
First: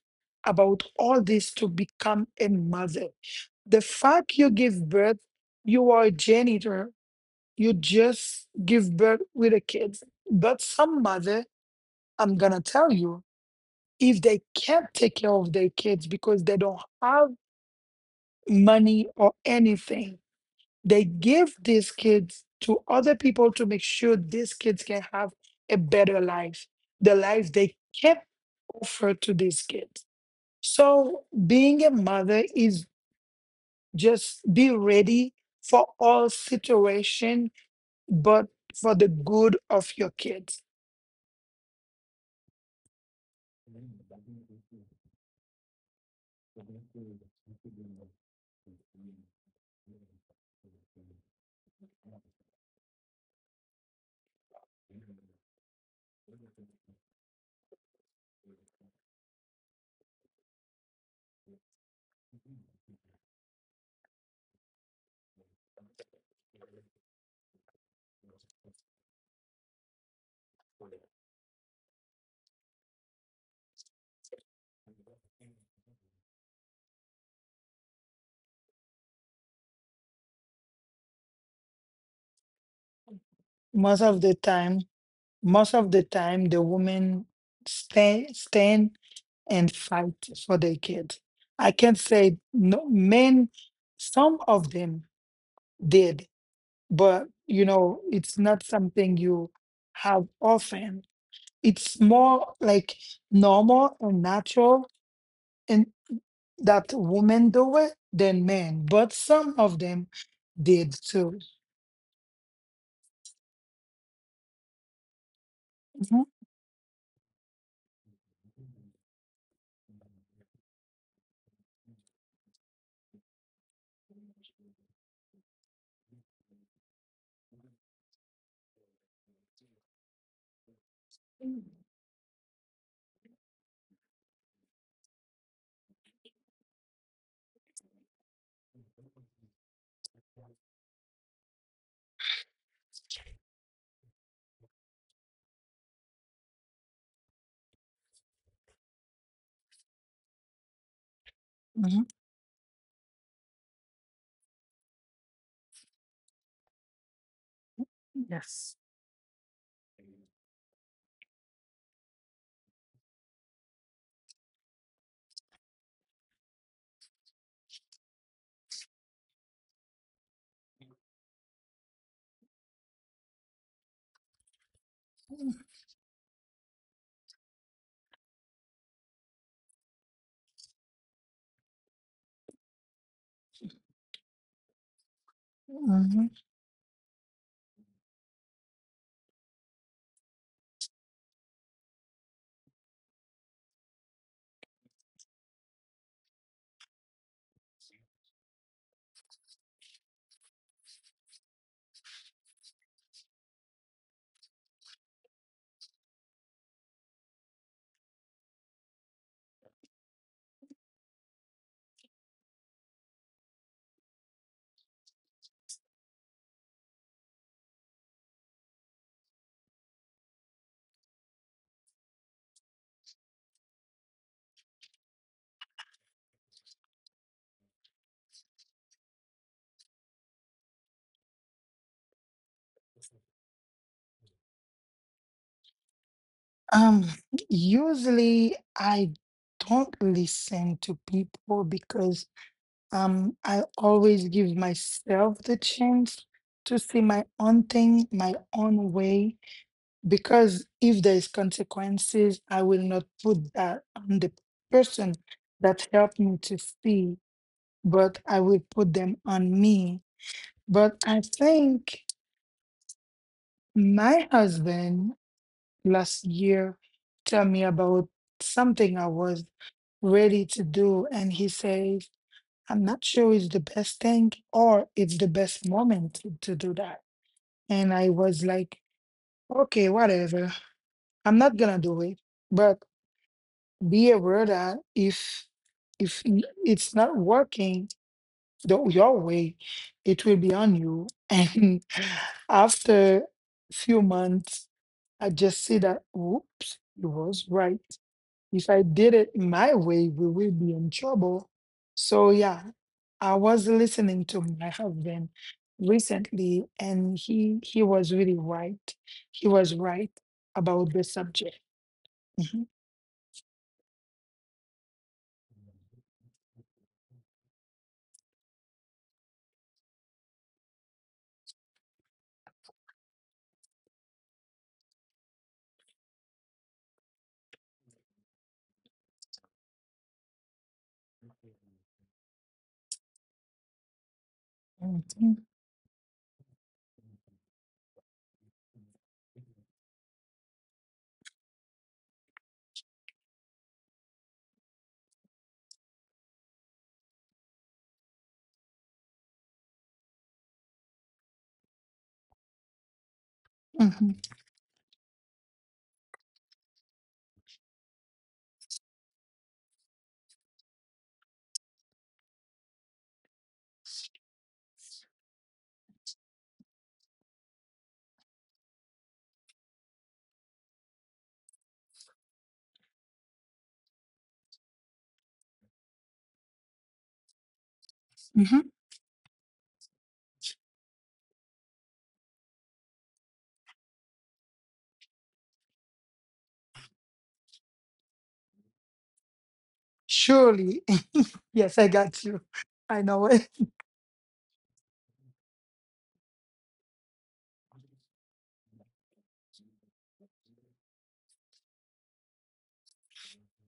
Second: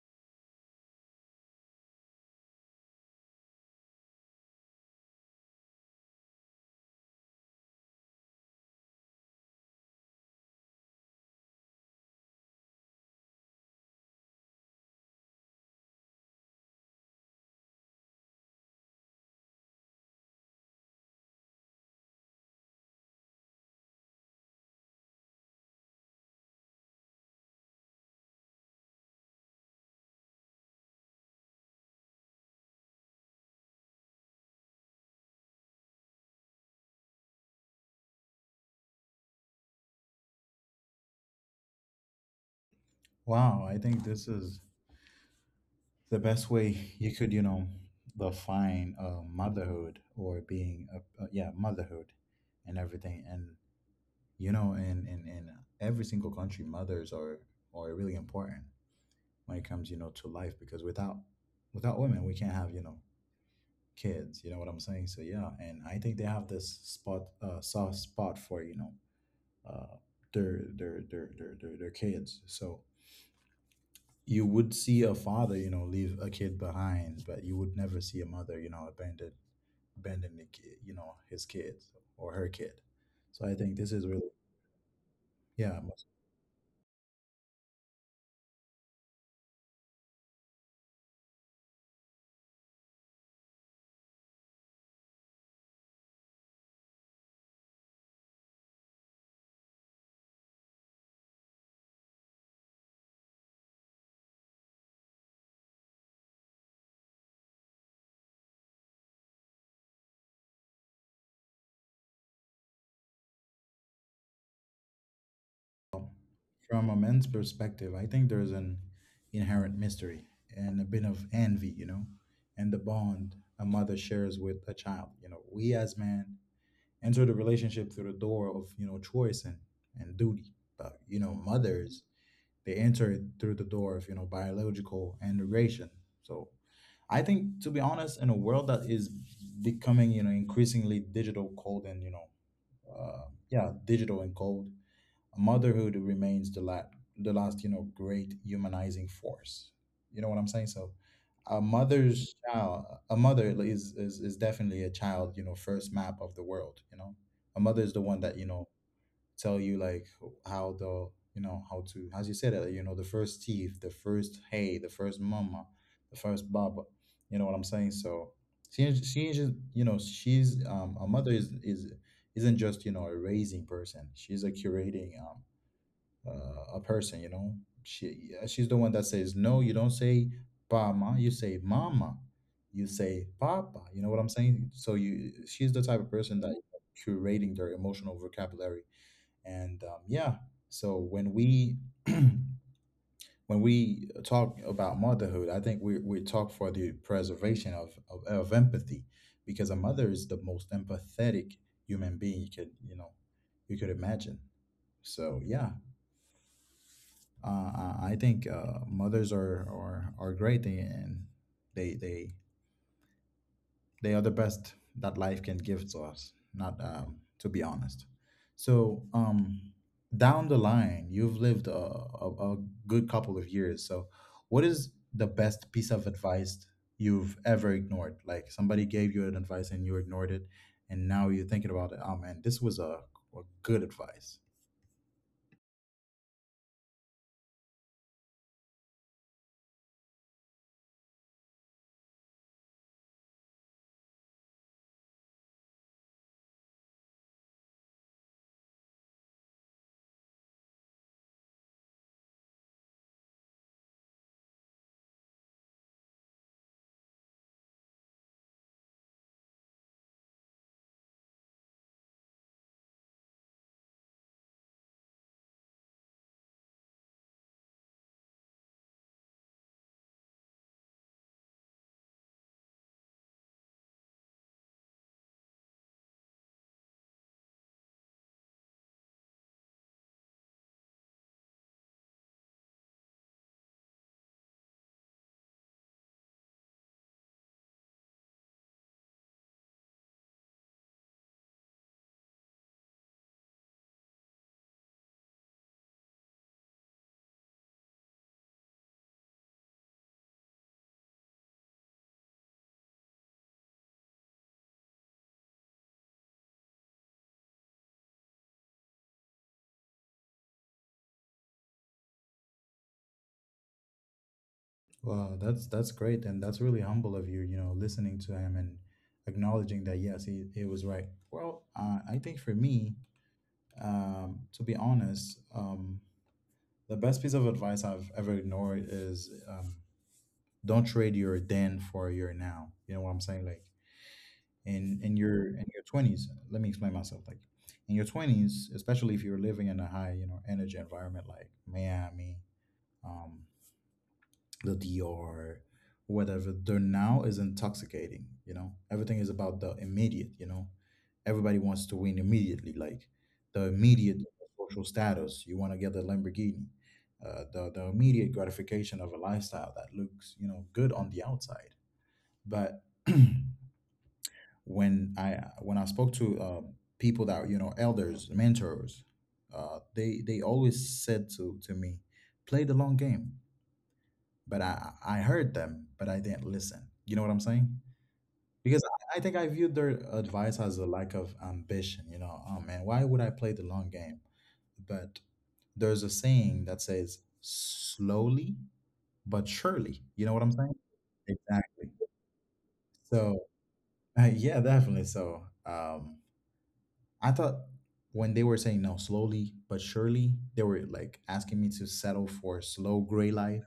Speaker 2: about all this to become a mother. The fact you give birth, you are a janitor, you just give birth with a kid. But some mother, I'm gonna tell you, if they can't take care of their kids because they don't have money or anything, they give these kids to other people to make sure these kids can have a better life, the life they can't offer to these kids. So being a mother is just be ready for all situation, but for the good of your kids.
Speaker 1: Wow, I think this is the best way you could, you know, define motherhood or being a, yeah, motherhood and everything. And you know and in every single country mothers are really important when it comes, you know, to life because without women we can't have, you know, kids, you know what I'm saying? So yeah, and I think they have this spot, soft spot for, you know, uh their kids. So you would see a father, you know, leave a kid behind, but you would never see a mother, you know, abandon the kid, you know, his kids or her kid. So I think
Speaker 2: Most
Speaker 1: this is
Speaker 2: of the
Speaker 1: really
Speaker 2: time, most of
Speaker 1: yeah
Speaker 2: the time, the women stand and fight for their kids. I can say no men, some of them did, but you know it's not something you have often, it's more like normal and natural and that women do it than men, but some of them did too. Mhm,
Speaker 1: from a man's perspective, I think there's an inherent mystery and a bit of envy, you know, and the bond a mother shares with a child. You know, we as men enter the relationship through the door of, you know, choice and duty. But, you know, mothers, they enter it through the door of, you know, biological integration. So I think, to be honest, in a world that is becoming, you know, increasingly digital, cold, and, you know, uh, yeah, digital and cold, motherhood remains the last you know great humanizing force, you know what I'm saying? So a
Speaker 2: mhm,
Speaker 1: mother's child, a mother is definitely a child, you know, first map of the world. You know, a mother is the one that, you know,
Speaker 2: yes,
Speaker 1: tell you like how the, you know, how to, as you said it, you know, the first teeth, the first hey, the first mama, the first baba, you know what I'm saying? So she is just, you know, she's a mother is isn't just, you know, a raising person. She's a curating uh, a person, you know. She she's the one that says no. You don't say "mama," you say "mama," you say "papa." You know what I'm saying? So you she's the type of
Speaker 2: mhm.
Speaker 1: person that curating their emotional vocabulary, and yeah. So when we (clears throat) when we talk about motherhood, I think we talk for the preservation of of empathy, because a mother is the most empathetic human being you could, you know, you could imagine. So yeah, I think mothers are great and they they they are the best that life can give to us. Not to be honest. So down the line, you've lived a good couple of years. So what is the best piece of advice you've ever ignored? Like somebody gave you an advice and you ignored it, and now you're thinking about it. Oh man, this was a or good advice.
Speaker 2: Um, usually I don't listen to people because I always give myself the chance to see my own thing my own way because if there is consequences, I will not put that on the person that helped me to see, but I will put them on me. But I think my husband last year tell me about something I was ready to do, and he says, I'm not sure it's the best thing or it's the best moment to do that. And I was like, okay, whatever. I'm not gonna do it. But be aware that if it's not working your way, it will be on you. (laughs) And after few months, I just see that whoops, he was right. If I did it my way, we will be in trouble. So yeah, I was listening to my husband recently, and he was really right. He was right about the subject. Mhm,
Speaker 1: Wow, that's great, and that's really humble of you. You know, listening to him and acknowledging that yes, he it was right. Well, I think for me, to be honest, the best piece of advice I've ever ignored is don't trade your then for your now, you know what I'm saying, like in
Speaker 2: mhm,
Speaker 1: your 20s. Let me explain myself, like in your 20s, especially if you're living in a high, you know, energy environment like Miami, um the Dior, whatever. The now is intoxicating, you know. Everything is about the immediate, you know. Everybody wants to win immediately, like the
Speaker 2: mhm,
Speaker 1: immediate social status. You want to get the Lamborghini, the immediate gratification of a lifestyle that looks, you know, good on the outside. But (clears throat) when I spoke to people that, you know, elders, mentors, they always said to me, play the long game. But I heard them, but I didn't listen, you know what I'm saying?
Speaker 2: mhm.
Speaker 1: Because I think I viewed their advice as a lack of ambition, you know, oh man, why would I play the long game? But there's a saying that says slowly but surely, you know what I'm saying?
Speaker 2: Surely. (laughs) Yes, I
Speaker 1: Exactly.
Speaker 2: got you. I know
Speaker 1: So
Speaker 2: it.
Speaker 1: (laughs) yeah, definitely. So I thought when they were saying no, slowly but surely, they were like asking me to settle for slow gray life.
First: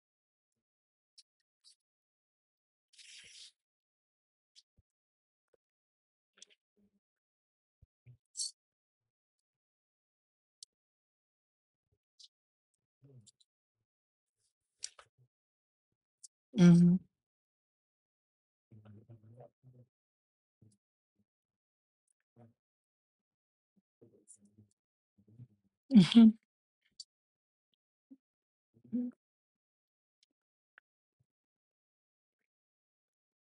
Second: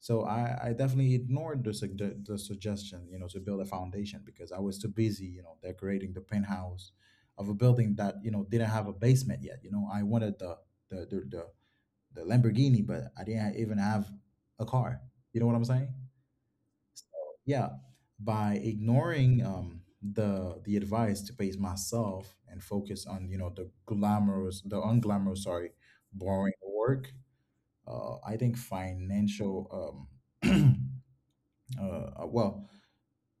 Speaker 1: So I definitely ignored the, the suggestion, you know, to build a foundation because I was too busy, you know, decorating the penthouse of a building that, you know, didn't have a basement yet. You know, I wanted the the the, the Lamborghini, but I didn't even have a car. You know what I'm saying?
Speaker 2: Mhm,
Speaker 1: Yeah, by ignoring the advice to pace myself and focus on, you know, the glamorous, the unglamorous, sorry,
Speaker 2: mhm,
Speaker 1: boring work, I think financial um, (clears throat) well,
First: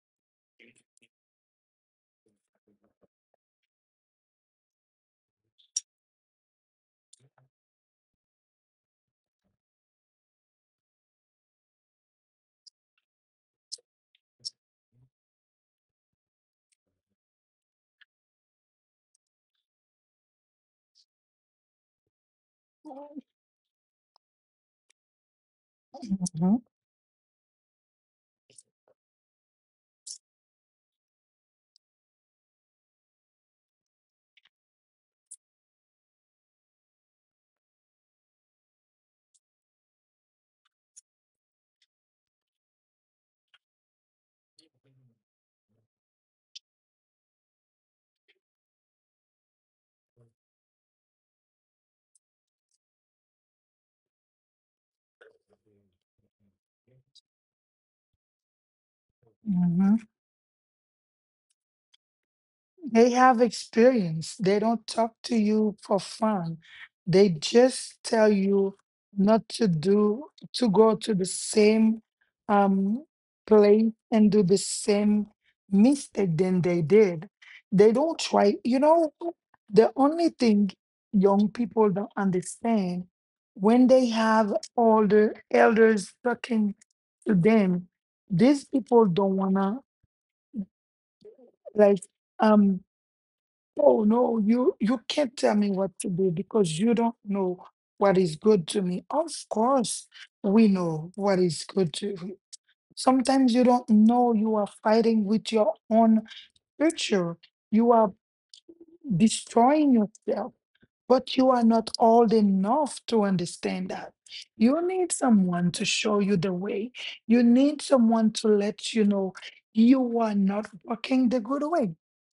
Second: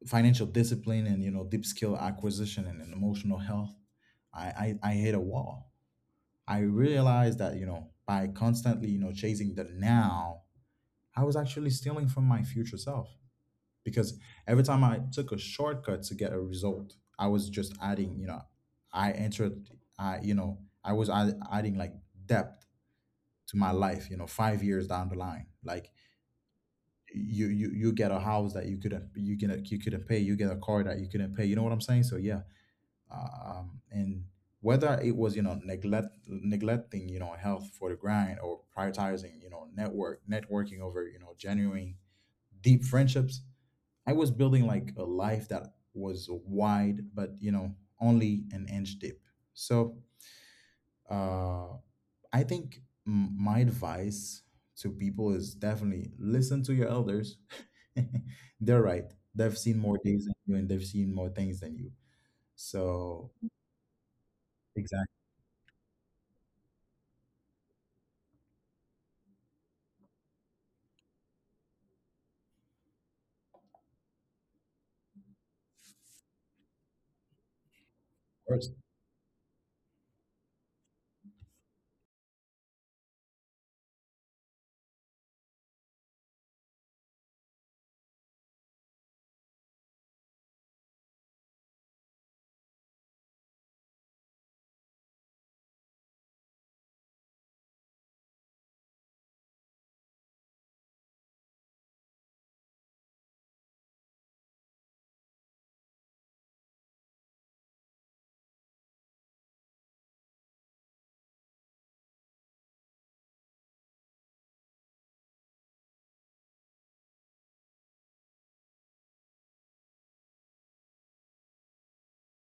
Speaker 1: financial discipline and, you know, deep skill acquisition and emotional health. I hit a wall. I realized that, you know, by constantly, you know, chasing the now, I was actually stealing from my future self. Because every time I took a shortcut to get a result, I was just adding, you know, I entered, I, you know, I was adding like depth to my life, you know, 5 years down the line. Like
Speaker 2: mhm,
Speaker 1: you get a house that you couldn't pay, you get a car that you couldn't pay. You know what I'm saying? So yeah. And whether it was, you know, neglecting, you know, health for the grind or prioritizing, you know, networking over, you know, genuine deep friendships, I was building like a life that was wide, but you know, only an inch deep. So uh, I think my advice to people is definitely listen to your elders. (laughs) They're right. They've seen more
Speaker 2: mhm.
Speaker 1: days than you, and they've seen more things than you.
Speaker 2: They
Speaker 1: So
Speaker 2: have experience. They don't
Speaker 1: exactly
Speaker 2: talk to you for fun. They just tell you not to do, to go to the same um, place and do the same mistake than they did. They don't try.
Speaker 1: first.
Speaker 2: You know, the only thing young people don't understand, when they have older elders talking to them, these people don't wanna like, um. Oh no, you can't tell me what to do because you don't know what is good to me. Of course, we know what is good to you. Sometimes you don't know you are fighting with your own future. You are destroying yourself. But you are not old enough to understand that. You need someone to show you the way. You need someone to let you know you are not walking the good way.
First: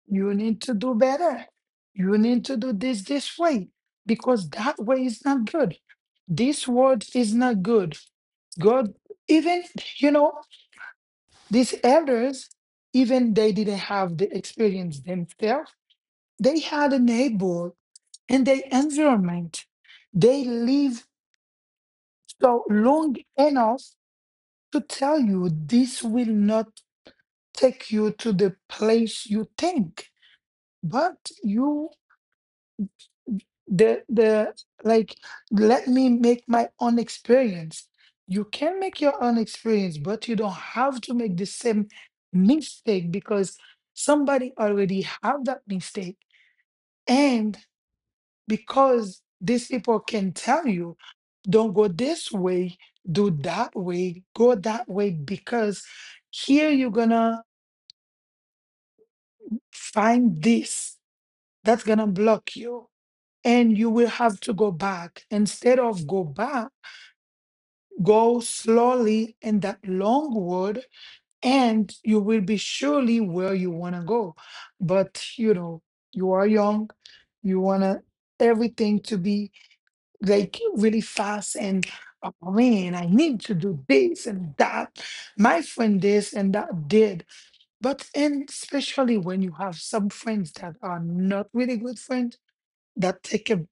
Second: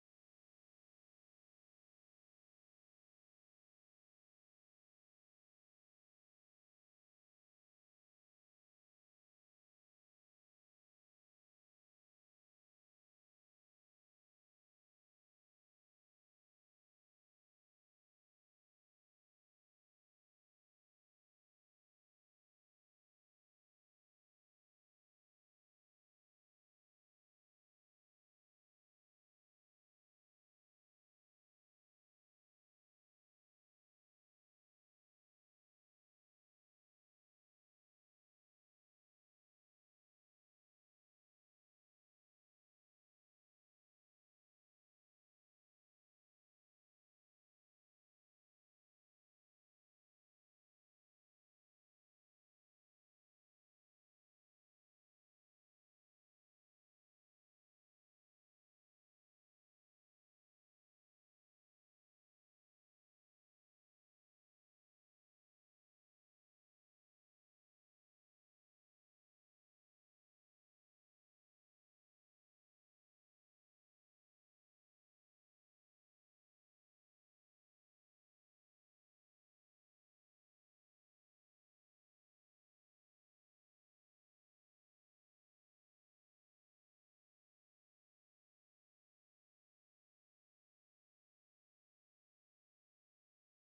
Speaker 2: You need to do better. You need to do this way because that way is not good. This word is not good. God, even, you know, these elders, even they didn't have the experience themselves. They had a neighbor and their environment. They live so long enough to tell you this will not take you to the place you think. But you, the, the, like, let me make my own experience. You can make your own experience, but you don't have to make the same mistake because somebody already have that mistake. And. Because these people can tell you, don't go this way, do that way, go that way, because here you're gonna find this that's gonna block you, and you will have to go back. Instead of go back, go slowly in that long road, and you will be surely where you want to go. But you know, you are young, you want to everything to be like really fast. And oh man, I need to do this and that. My friend this and that did. But, and especially when you have some friends that are not really good friends, that take a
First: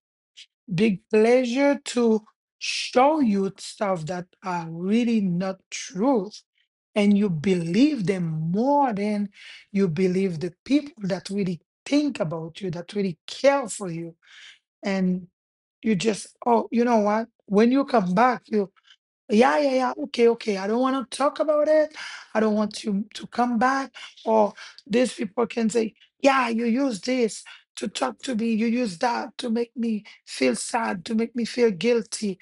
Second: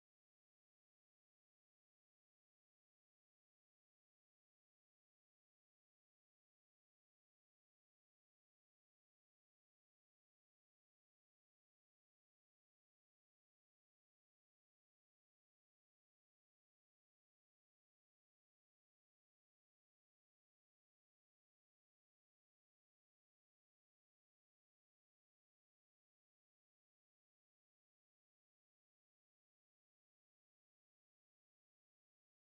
Speaker 2: big pleasure to show you stuff that are really not truth, and you believe them more than you believe the people that really think about you, that really care for you. And you just, oh, you know what, when you come back you. Yeah, yeah, yeah, okay, okay, I don't want to talk about it. I don't want you to come back. Or these people can say, yeah, you use this to talk to me, you use that to make me feel sad, to make me feel guilty.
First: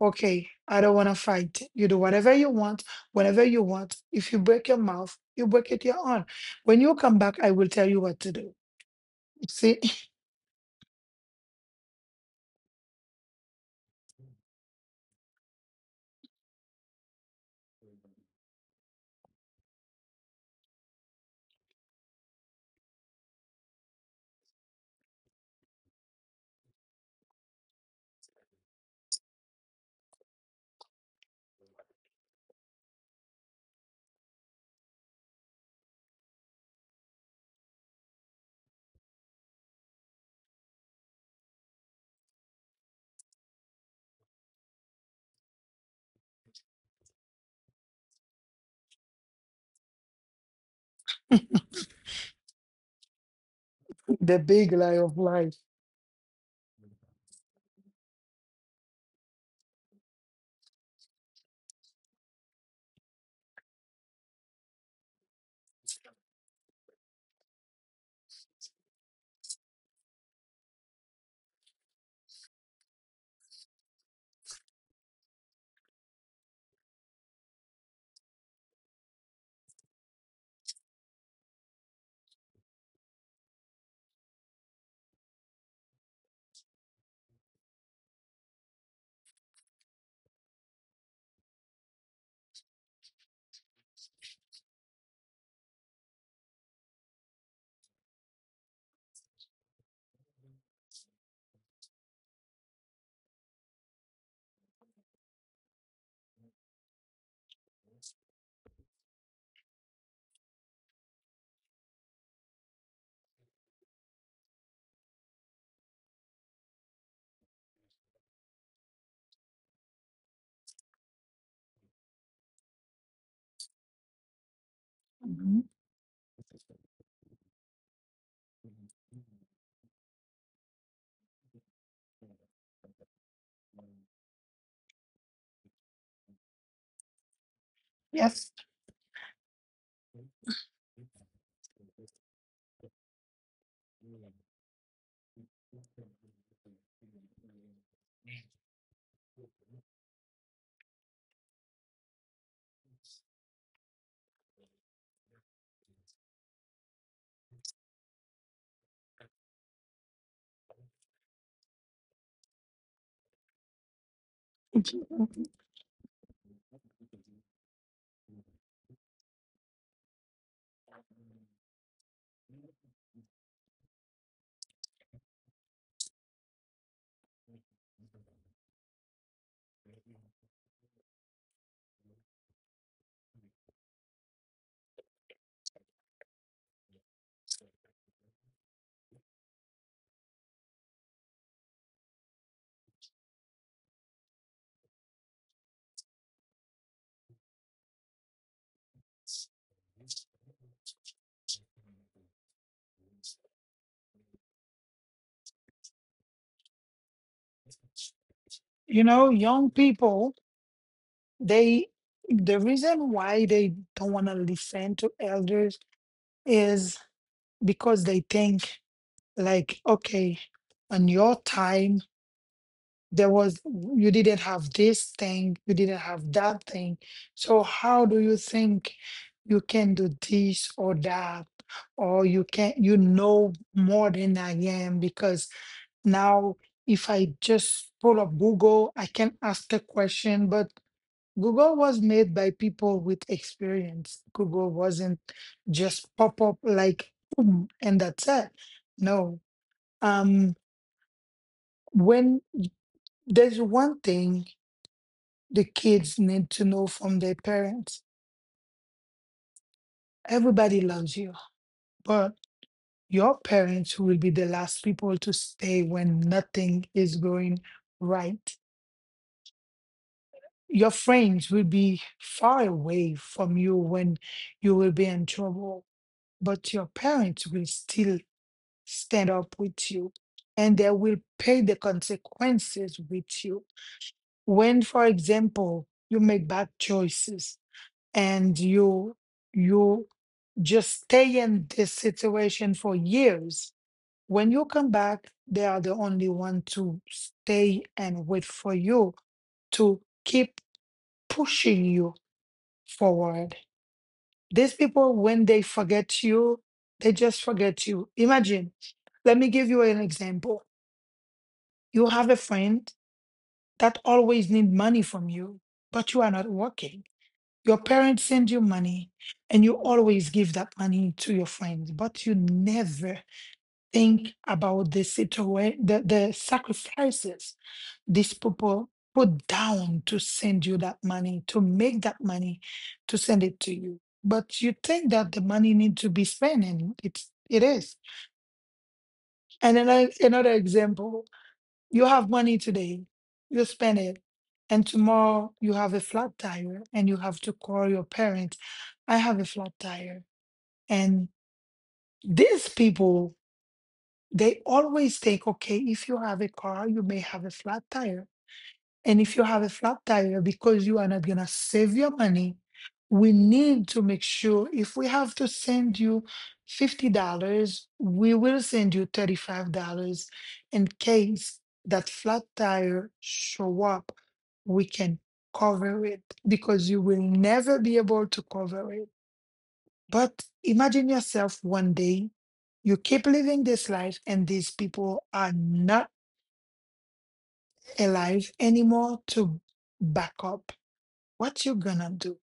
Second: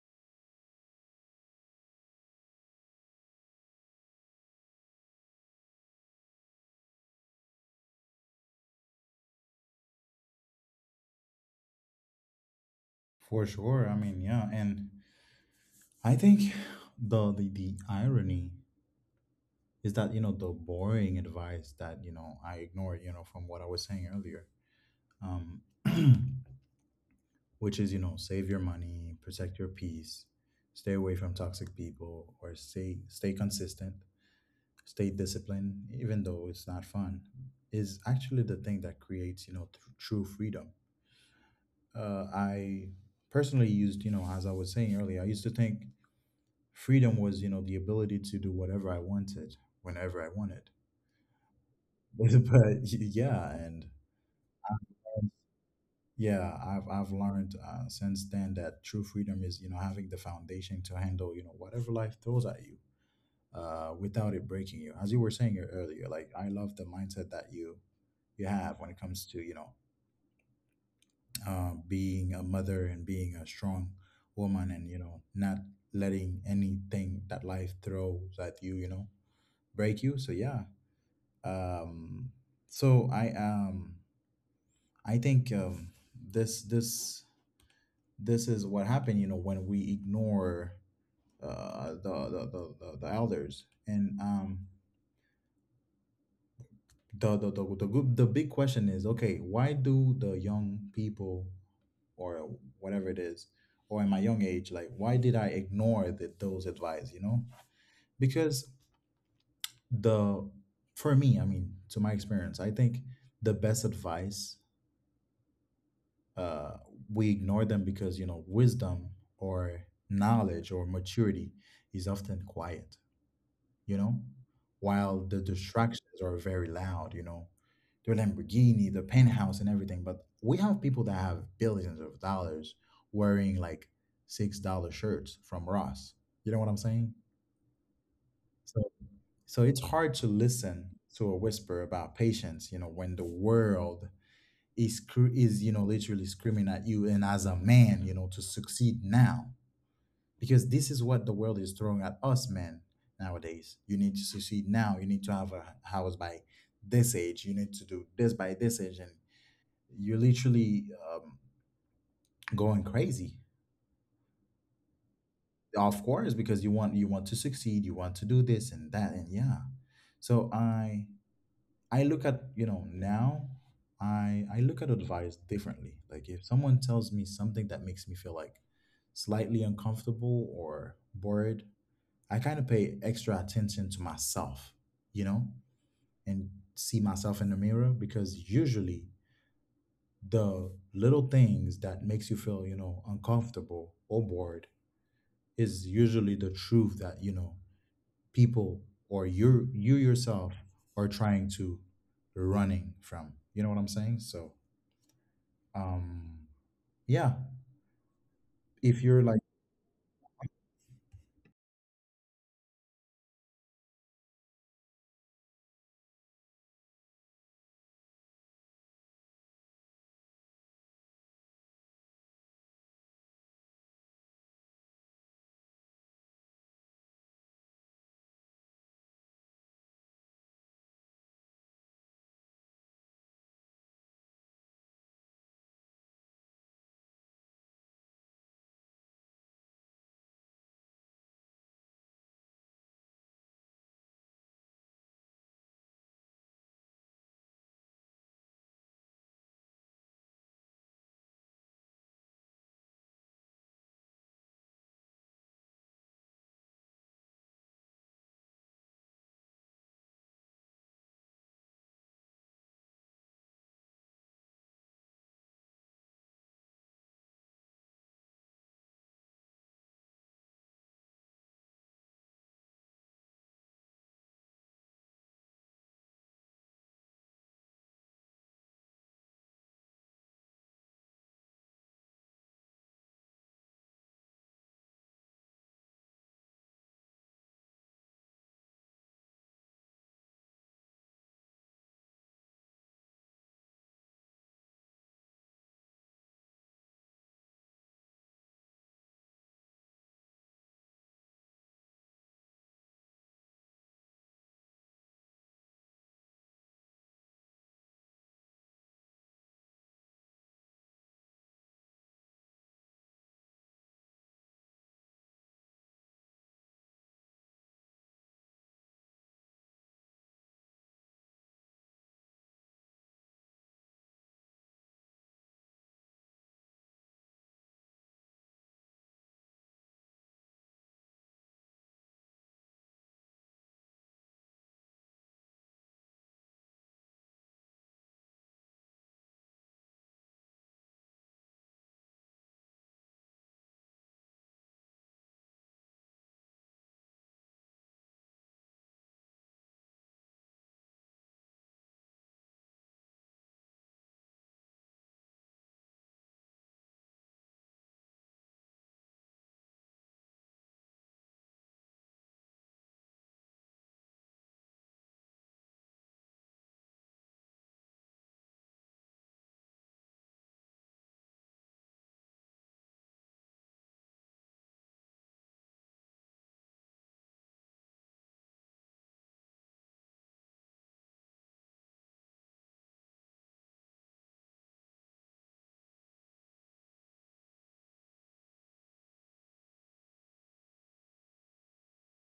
Speaker 2: Okay, I don't want to fight. You do whatever you want, whenever you want. If you break your mouth, you break it your own. When you come back, I will tell you what to do. See.
Speaker 1: For sure. I mean, yeah, and I think the irony is that, you know, the boring advice that, you know, I ignored, you know, from what I was saying earlier, um, (clears throat) which is, you know, save your money, protect your peace, stay away from toxic people, or stay consistent, stay disciplined, even though it's not fun, is actually the thing that creates, you know, true freedom. I personally used, you know, as I was saying earlier, I used to think freedom was, you know, the ability to do whatever I wanted whenever I wanted. (laughs) but yeah, and
Speaker 2: The big lie of life.
Speaker 1: yeah, I've learned since then that true freedom is, you know, having the foundation to handle, you know, whatever life throws at you without it breaking you. As you were saying earlier, like I love the mindset that you have when it comes to, you know, being a mother and being a strong woman, and, you know, not letting anything that life throws at you, you know, break you. So yeah, um so i um I think this this this is what happened, you know, when we ignore the elders. And the good, the big question is, okay, why do the young people or whatever it is, or in my young age, like, why did I ignore those advice, you know? Because the for me, I mean, to my experience, I think the best advice uh we ignore them because, you know, wisdom or knowledge or maturity is often quiet, you know, while the
Speaker 2: Mhm.
Speaker 1: distractions are very loud, you know, the Lamborghini, the penthouse, and everything. But we have people that have billions of dollars wearing like $6 shirts from Ross. You know what I'm saying?
Speaker 2: Yes.
Speaker 1: So, so it's hard to listen to a whisper about patience, you know, when the world is literally screaming at you, and as a man, you know, to succeed now, because this is what the world is throwing at us, man. Nowadays you need to succeed now, you need to have a house by this age, you need to do this by this age, and you're literally um, going crazy, of course, because you want to succeed, you want to do this and that, and yeah. So I look at, you know, now I look at advice differently. Like, if someone tells me something that makes me feel like slightly uncomfortable or bored, I kind of pay extra attention to myself, you know, and see myself in the mirror, because usually the little things that makes you feel, you know, uncomfortable or bored is usually the truth that, you know, people or you yourself are trying to running from. You know what I'm saying? So, um yeah,
Speaker 2: You
Speaker 1: if you're
Speaker 2: know,
Speaker 1: like
Speaker 2: young people, they the reason why they don't want to listen to elders is because they think like, okay, on your time there was, you didn't have this thing, you didn't have that thing, so how do you think you can do this or that, or you can you know more than I am? Because now, if I just pull up Google, I can ask a question. But Google was made by people with experience. Google wasn't just pop up like boom and that's it. No um when y- there's one thing the kids need to know from their parents. Everybody loves you, but your parents will be the last people to stay when nothing is going right. Your friends will be far away from you when you will be in trouble, but your parents will still stand up with you, and they will pay the consequences with you. When, for example, you make bad choices and you just stay in this situation for years. When you come back, they are the only one to stay and wait for you, to keep pushing you forward. These people, when they forget you, they just forget you. Imagine, let me give you an example. You have a friend that always need money from you, but you are not working. Your parents send you money and you always give that money to your friends, but you never think about the situation, the sacrifices these people put down to send you that money, to make that money, to send it to you. But you think that the money needs to be spent, and it is. And another example, you have money today, you spend it, and tomorrow you have a flat tire, and you have to call your parents, I have a flat tire. And these people, they always think, okay, if you have a car you may have a flat tire, and if you have a flat tire because you are not going to save your money, we need to make sure, if we have to send you $50, we will send you $35, in case that flat tire show up we can cover it, because you will never be able to cover it. But imagine yourself one day, you keep living this life, and these people are not alive anymore to back up. What you gonna do?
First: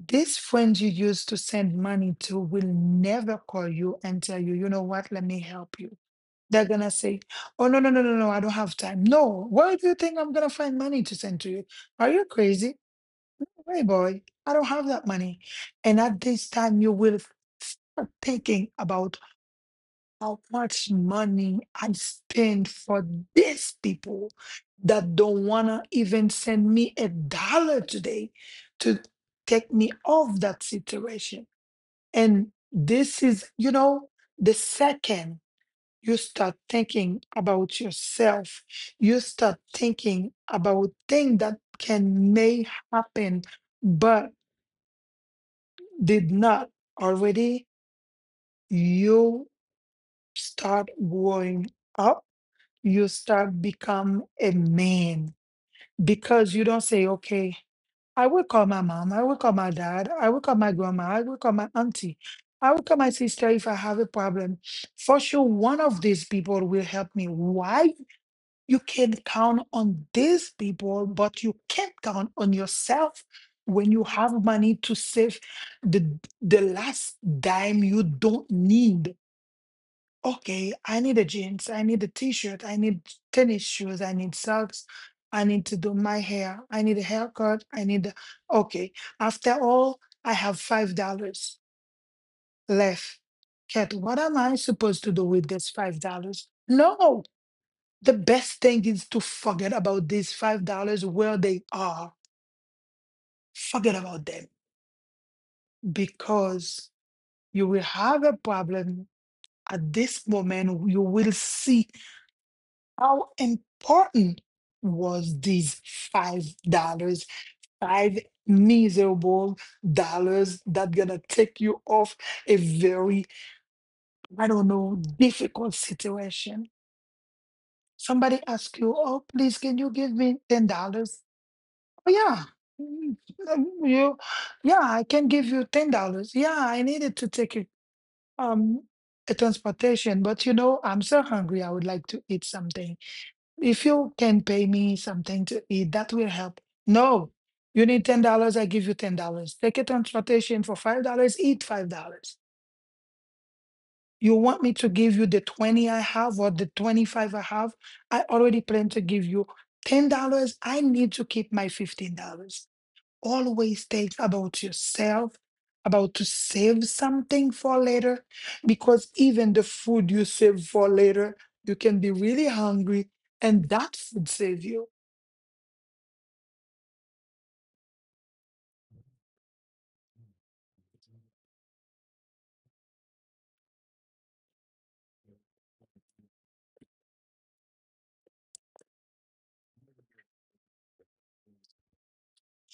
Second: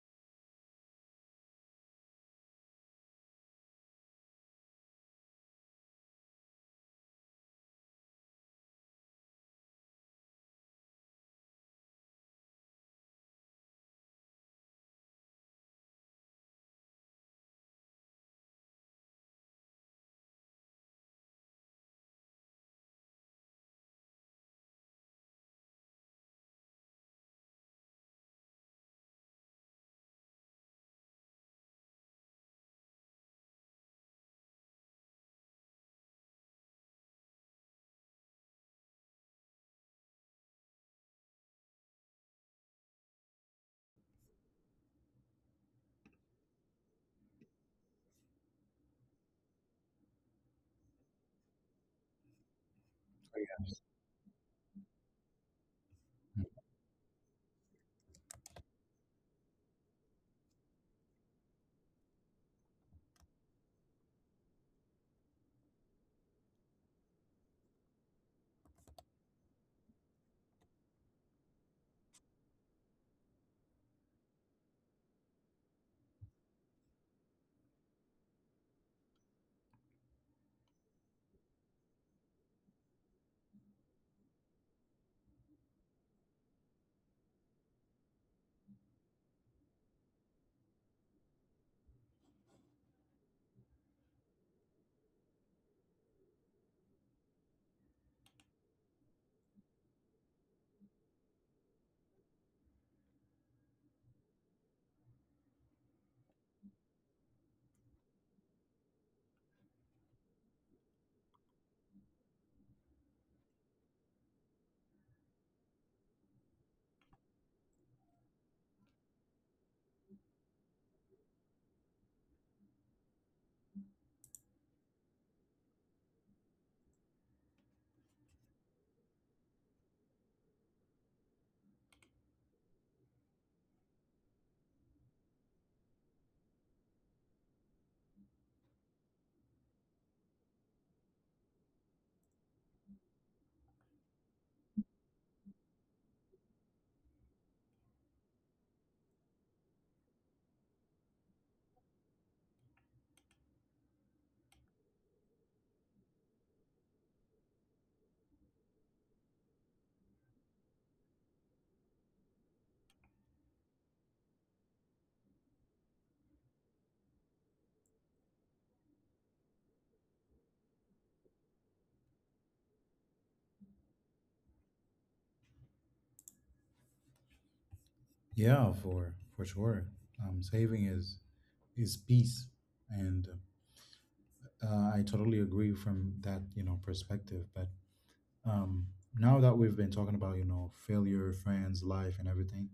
Speaker 2: This friend you used to send money to will never call you and tell you, you know what, let me help you. They're gonna say, oh no, no, no, no, no, I don't have time. No, where do you think I'm gonna find money to send to you? Are you crazy? Hey boy, I don't have that money. And at this time you will start thinking about how much money I spend for these people that don't want to even send me a dollar today to take me off that situation. And this is, you know, the second you start thinking about yourself, you start thinking about things that can may happen but did not already, you start growing up, you start become a man. Because you don't say, okay, I will call my mom, I will call my dad, I will call my grandma, I will call my auntie, I will call my sister if I have a problem. For sure, one of these people will help me. Why you can count on these people, but you can't count on yourself? When you have money to save, the the last dime you don't need, okay, I need a jeans, I need a t-shirt, I need tennis shoes, I need socks, I need to do my hair, I need a haircut, I need a, okay. After all, I have $5 left. Kat, what am I supposed to do with this $5? No, the best thing is to forget about these $5 where they are. Forget about them, because you will have a problem at this moment. You will see how important was these $5, five miserable dollars that gonna take you off a very, I don't know, difficult situation? Somebody ask you, oh, please, can you give me $10? Oh yeah. Mm, You, yeah, I can give you $10. Yeah, I needed to take um, a transportation, but you know, I'm so hungry. I would like to eat something. If you can pay me something to eat, that will help. No, you need $10. I give you $10. Take a transportation for $5. Eat $5. You want me to give you the 20 I have, or the 25 I have? I already plan to give you $10. I need to keep my $15. Always think about yourself, about to save something for later, because even the food you save for later, you can be really hungry, and that food save you.
Speaker 1: yeah, for sure. Um, saving is peace. And I totally agree from that, you know, perspective. But um, now that we've been talking about, you know, failure, friends, life, and everything,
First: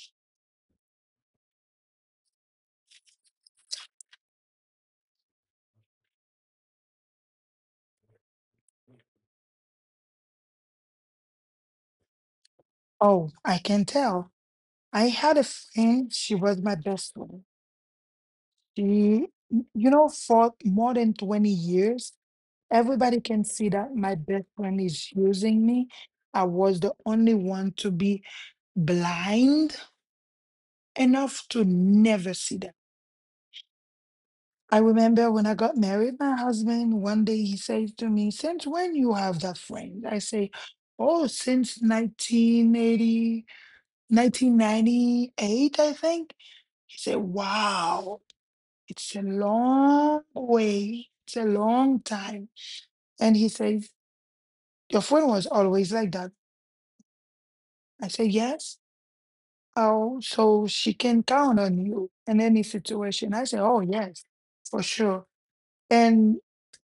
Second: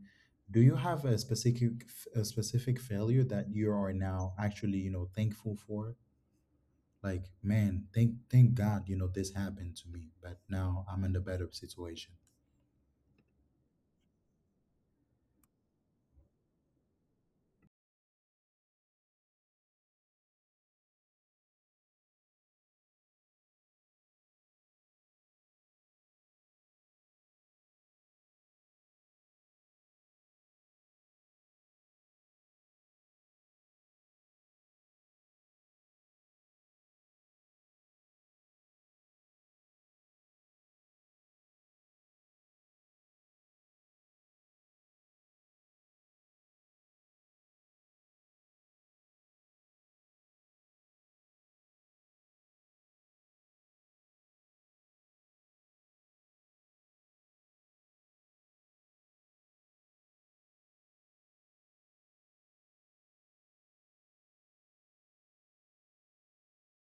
Speaker 1: do you have a specific failure that you are now actually, you know, thankful for? Like, man, thank thank God, you know, this happened to me, but now I'm in a better situation.
Speaker 2: Oh, I can tell. I had a friend, she was my best friend. She, you know, for more than 20 years, everybody can see that my best friend is using me. I was the only one to be blind enough to never see that. I remember when I got married, my husband, one day, he says to me, since when you have that friend? I say, oh, since 1980, 1998, I think. He said, wow, it's a long way. It's a long time. And he says, your phone was always like that. I said, yes. Oh, so she can count on you in any situation. I said, oh, yes, for sure. And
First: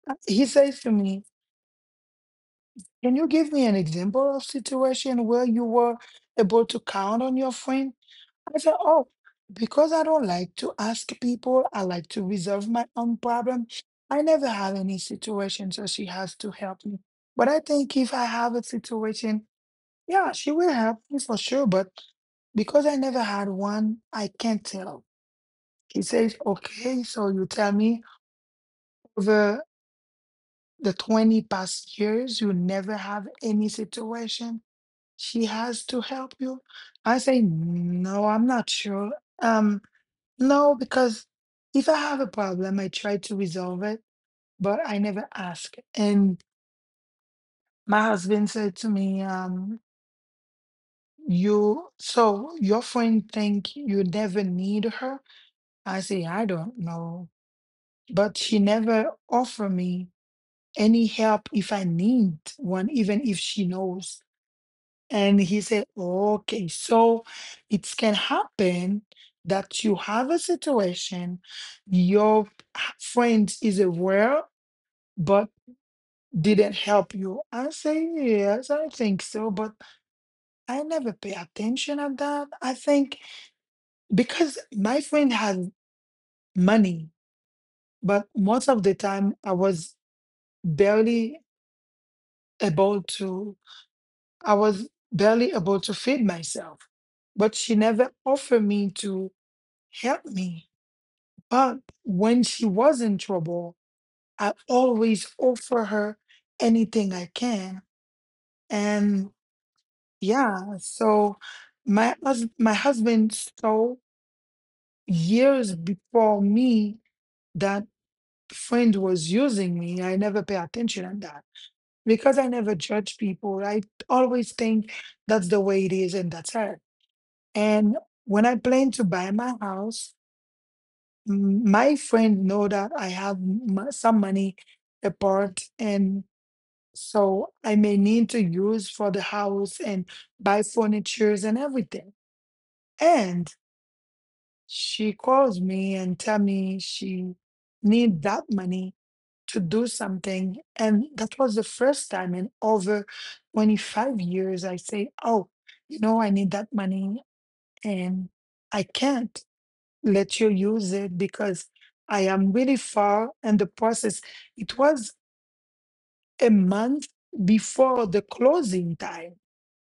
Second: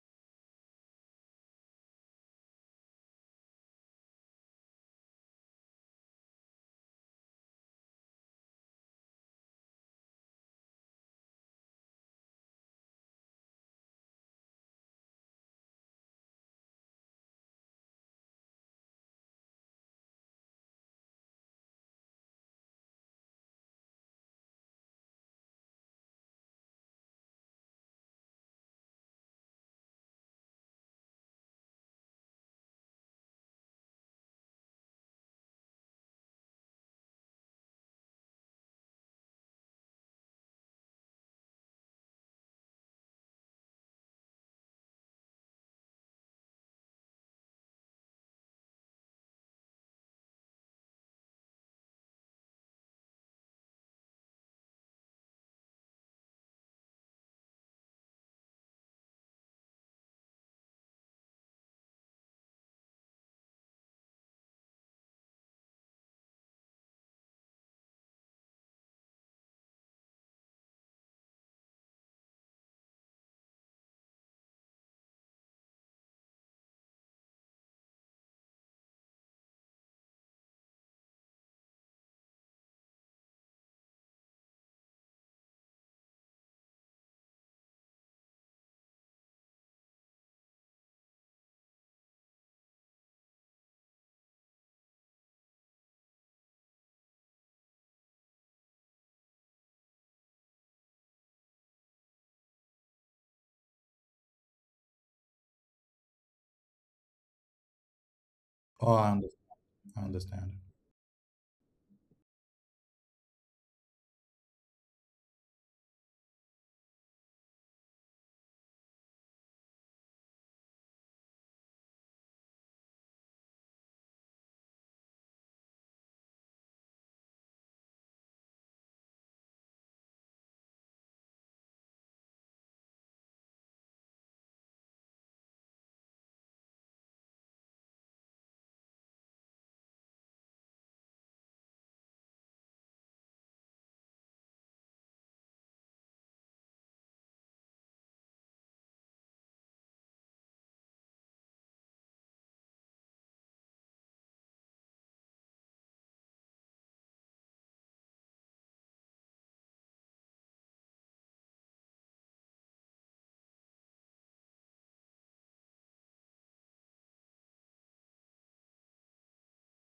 Speaker 2: he says to me, can you give me an example of situation where you were able to count on your friend? I said, oh, because I don't like to ask people, I like to resolve my own problem. I never have any situation, so she has to help me. But I think if I have a situation, yeah, she will help me for sure. But because I never had one, I can't tell. He says, okay, so you tell me, over the 20 past years, you never have any situation. She has to help you. I say, no, I'm not sure. Um. No, because if I have a problem, I try to resolve it, but I never ask. And my husband said to me, so your friend think you never need her? I say, I don't know. But she never offer me any help if I need one, even if she knows. And he said, okay, so it can happen that you have a situation, your friend is aware but did it help you? I say, yes, I think so, but I never pay attention at that. I think because my friend had money, but most of the time I was barely able to, I was barely able to feed myself, but she never offered me to help me. But when she was in trouble, I always offer her anything I can.
Speaker 1: Oh,
Speaker 2: And.
Speaker 1: I understand.
Speaker 2: Yeah, so my husband saw years before me that friend was using me. I never pay attention on that because I never judge people. I always think that's the way it is and that's it. And when I plan to buy my house, my friend know that I have some money apart and so I may need to use for the house and buy furnitures and everything. And she calls me and tell me she need that money to do something. And that was the first time in over 25 years I say, oh, you know, I need that money and I can't let you use it because I am really far in the process. It was a month before the closing time,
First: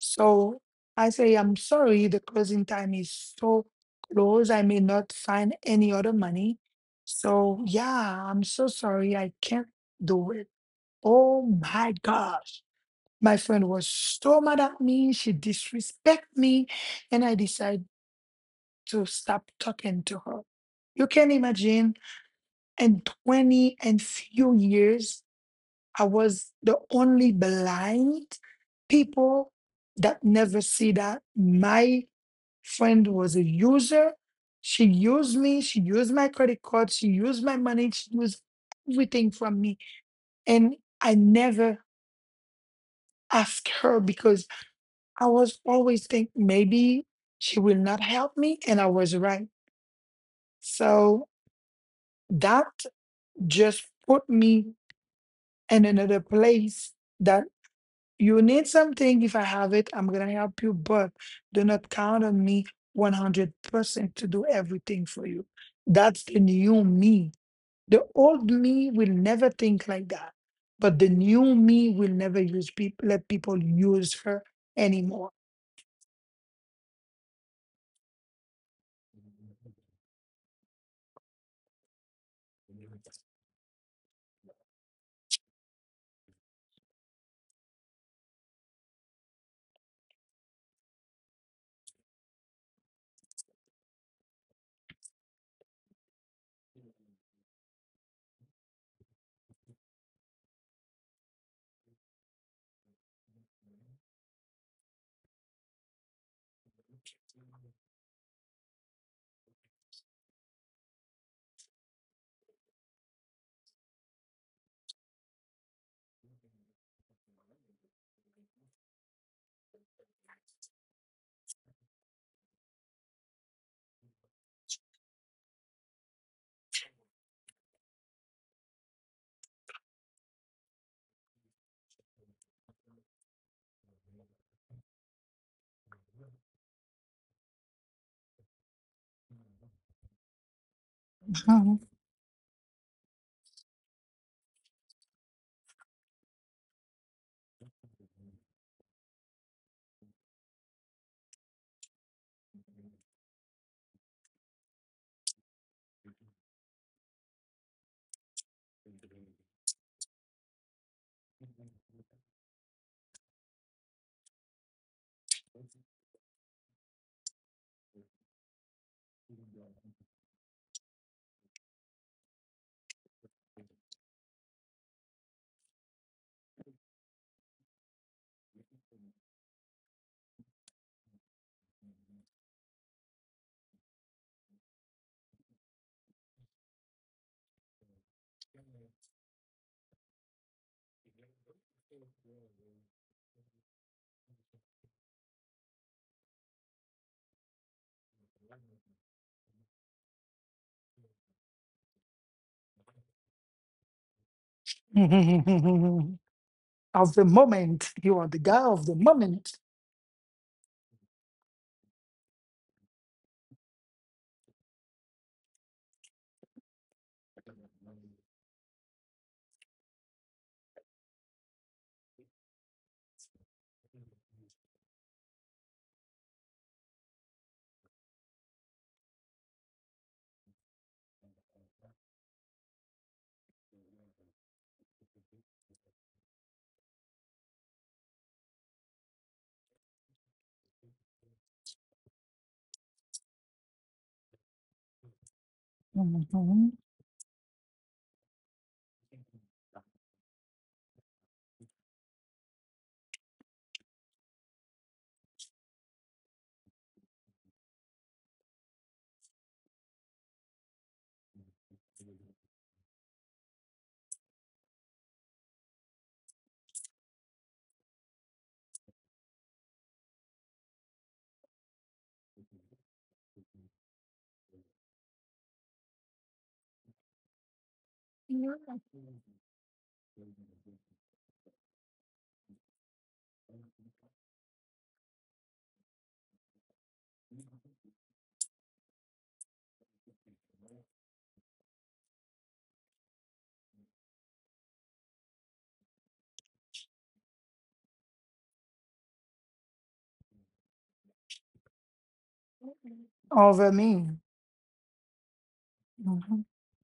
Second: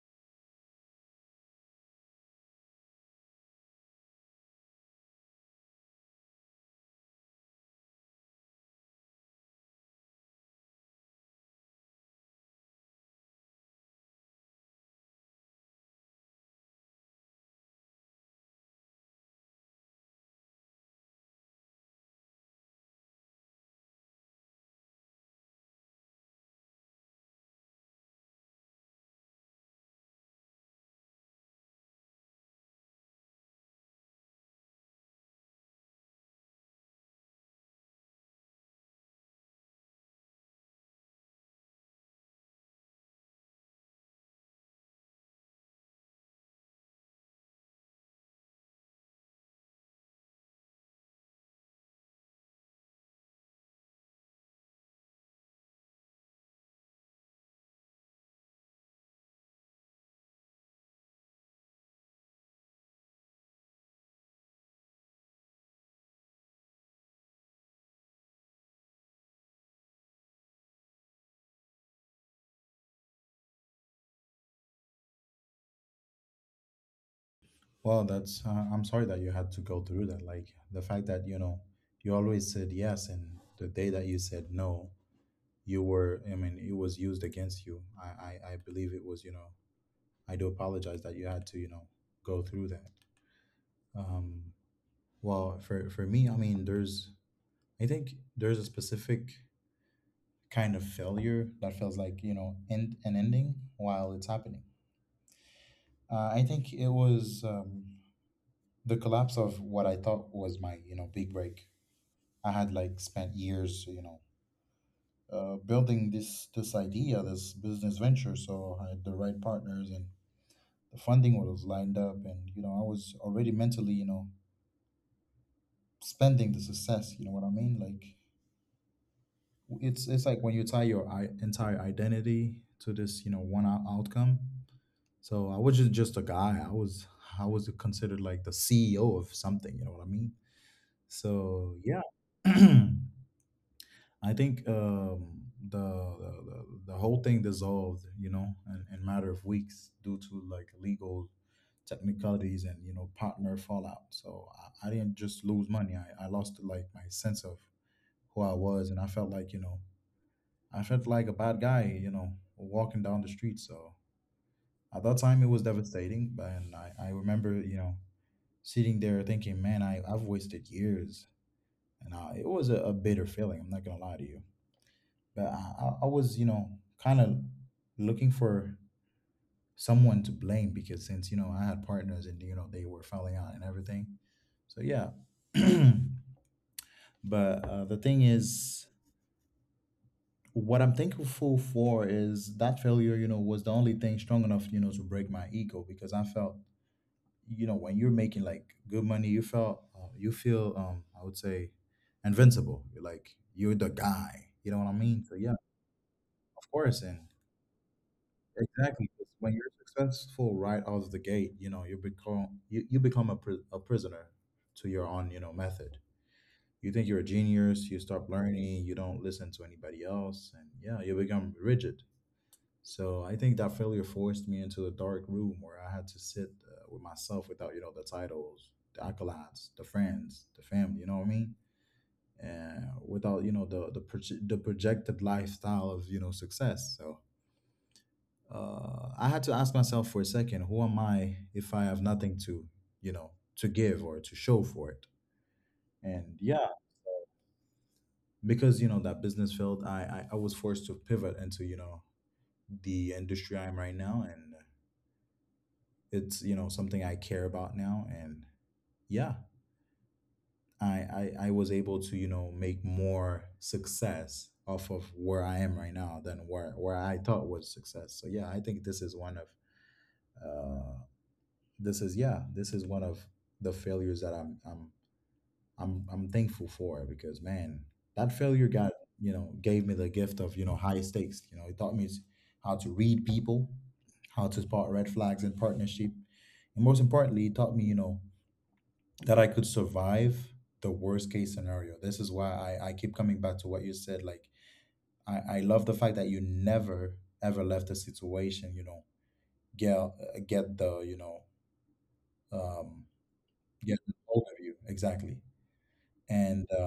Speaker 2: so I say, I'm sorry, the closing time is so close. I may not find any other money. So yeah, I'm so sorry. I can't do it. Oh my gosh. My friend was so mad at me. She disrespect me. And I decided to stop talking to her. You can imagine in 20 and few years, I was the only blind people that never see that my friend was a user. She used me, she used my credit card, she used my money, she used everything from me. And I never asked her because I was always think maybe she will not help me. And I was right. So that just put me in another place that you need something. If I have it, I'm going to help you, but do not count on me 100% to do everything for you. That's the new me. The old me will never think like that, but the new me will never use people let people use her anymore.
Speaker 1: Well, that's. I'm sorry that you had to go through that. Like, the fact that, you know, you always said yes, and the day that you said no, you were, I mean, it was used against you. I believe it was, you know, I do apologize that you had to, you know, go through that. um well, for me, I mean, there's I think there's a specific kind of failure that feels like, you know, end an ending while it's happening. I think it was the collapse of what I thought was my, you know, big break. I had like spent years, you know, building this this idea, this business venture. So I had the right partners and the funding was lined up, and you know, I was already mentally, you know, spending the success. You know what I mean? Like, it's like when you tie your entire identity to this, you know, outcome. So I wasn't just a guy, I was I was considered like the CEO of something, you know what I mean?
Speaker 2: (laughs)
Speaker 1: So
Speaker 2: Of
Speaker 1: yeah. (clears throat) I think the whole thing dissolved, you know, in matter of weeks, due to like legal technicalities and you know, partner fallout. So I didn't just lose money. I lost like my sense of who I was, and I felt like, you know, I felt like a bad guy, you know, walking down the street. So at that time it was devastating, but, and I remember, you know, sitting there thinking, man, I've wasted years, and it was a bitter feeling. I'm not gonna lie to you. But I was, you know, kind of looking for someone to blame, because, since, you know, I had partners and, you know, they were falling out and everything. So, yeah. (clears throat) But the thing is, what I'm thankful for is that failure, you know, was the only thing strong enough, you know, to break my ego. Because I felt, you know, when you're making like good money, you felt, you feel, I would say, invincible. You're like, you're the guy. You know what I mean? So, yeah, of course. And
Speaker 2: the moment, you are the guy of the
Speaker 1: exactly. 'Cause when
Speaker 2: moment.
Speaker 1: you're successful right out of the gate, you know, you become a, a prisoner to your own, you know, method. You think you're a genius, you stop learning, you don't listen to anybody else, and yeah, you become rigid. So I think that failure forced me into a dark room where I had to sit with myself without, you know, the titles, the accolades, the friends, the family, you know what I mean? And without, you know, the projected lifestyle of, you know, success. So I had to ask myself for a second, who am I if I have nothing to, you know, to give or to show for it? And yeah,
Speaker 2: Mhm.
Speaker 1: because you know that business field, I was forced to pivot into, you know, the industry I'm right now, and it's, you know, something I care about now, and yeah, I was able to, you know, make more success off of where I am right now than where I thought was success. So yeah, I think this is one of. Uh, this is, yeah, this is one of the failures that I'm thankful for, because man, that failure got, you know, gave me the gift of, you know, high stakes. You know, it taught me how to read people, how to spot red flags in partnership, and most importantly, it taught me, you know, that I could survive the worst case scenario. This is why I keep coming back to what you said. Like, I love the fact that you never ever left a situation. You know, get the, you know, um,
Speaker 2: Over
Speaker 1: get
Speaker 2: me.
Speaker 1: hold of you, exactly.
Speaker 2: Mhm.
Speaker 1: And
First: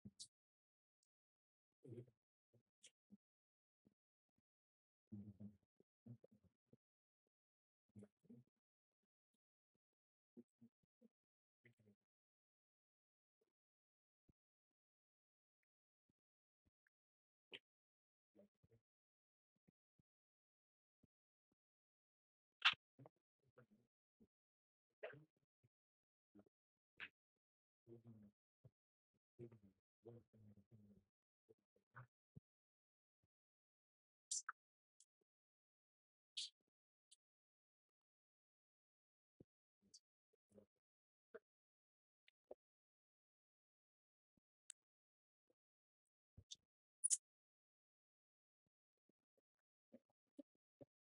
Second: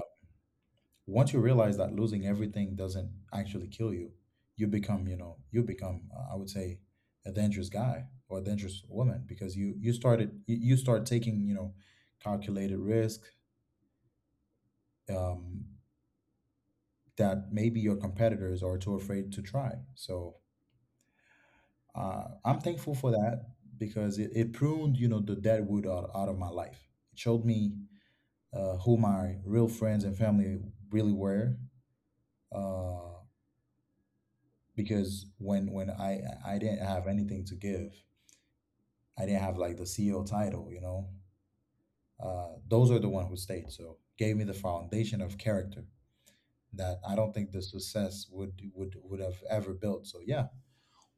Speaker 1: once you realize that losing everything doesn't actually kill you, you become, you know, you become, I would say, a dangerous guy or a dangerous woman, because you start taking, you know, calculated risk, um, that maybe your competitors are too afraid to try. So I'm thankful for that because it pruned, you know, the dead wood out, out of my life. It showed me who my real friends and family really were. uh, because when I didn't have anything to give, I didn't have like the CEO title, you know. Those are the one who stayed. So, gave me the foundation of character that I don't think the success would would have ever built. So yeah,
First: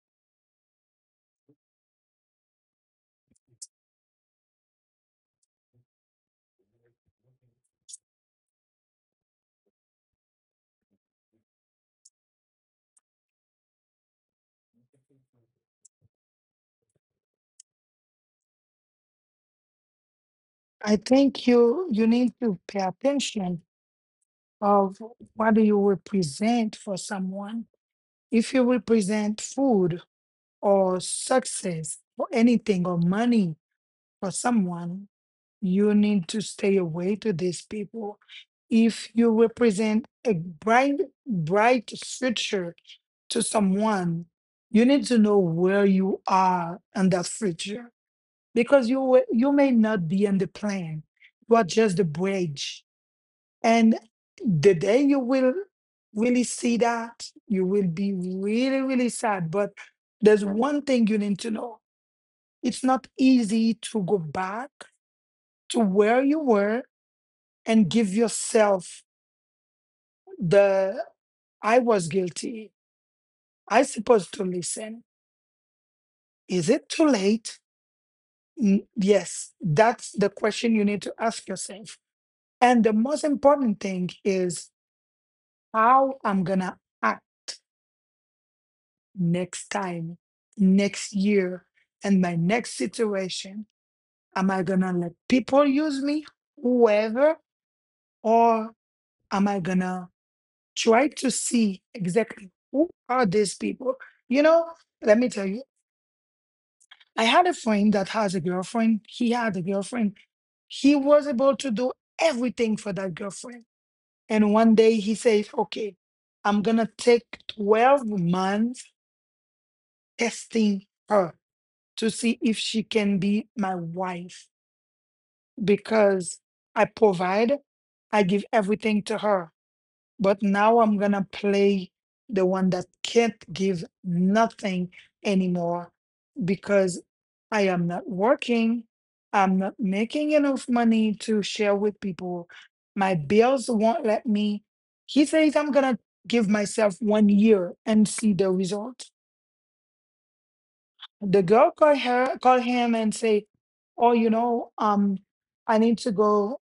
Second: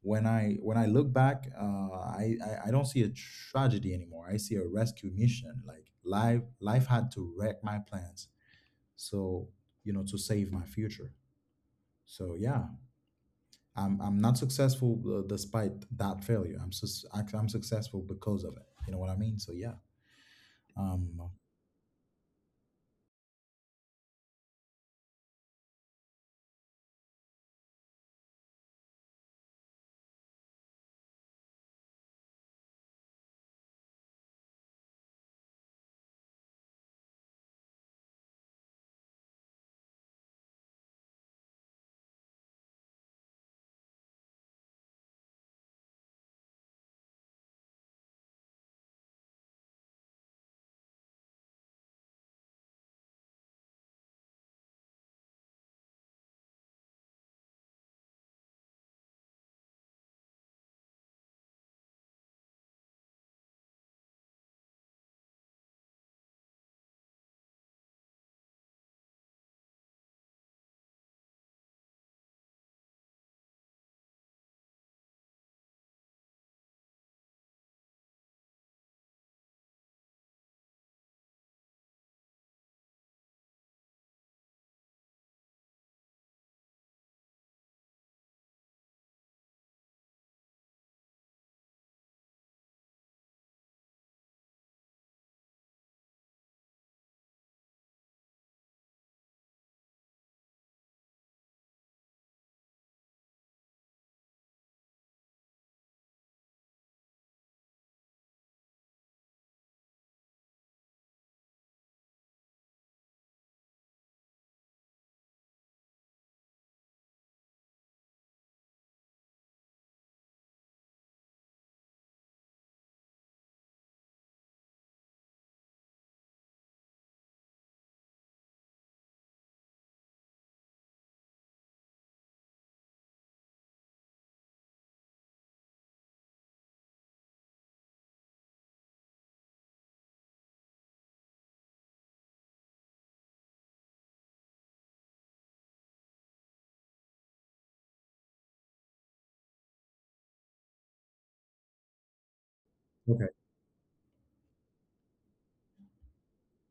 Speaker 1: when I look back, I don't see a tragedy anymore. I see a rescue mission. Like, life had to wreck my plans. So, you know, to save my future. So yeah, I'm not successful, despite that failure. I'm I'm successful because of it. You know what I mean? So yeah.
Speaker 2: I
Speaker 1: Um.
Speaker 2: think you need to pay attention of what do you represent for someone. If you represent food or success or anything or money for someone, you need to stay away to these people. If you represent a bright, bright future to someone, you need to know where you are in that future because you may not be in the plan. You are just the bridge, and the day you will really see that, you will be really really sad. But there's one thing you need to know: it's not easy to go back to where you were and give yourself the I was guilty. I supposed to listen. Is it too late? Yes, that's the question you need to ask yourself. And the most important thing is how I'm gonna act next time, next year, and my next situation. Am I gonna let people use me, whoever, or am I gonna try to see exactly who are these people. You know, let me tell you, I had a friend that has a girlfriend. He had a girlfriend. He was able to do everything for that girlfriend. And one day he says, okay, I'm going to take 12 months testing her to see if she can be my wife because I provide, I give everything to her. But now I'm gonna play the one that can't give nothing anymore because I am not working. I'm not making enough money to share with people. My bills won't let me. He says I'm gonna give myself one year and see the result. The girl call him and
Speaker 1: Okay.
Speaker 2: say, oh, you know, I need to go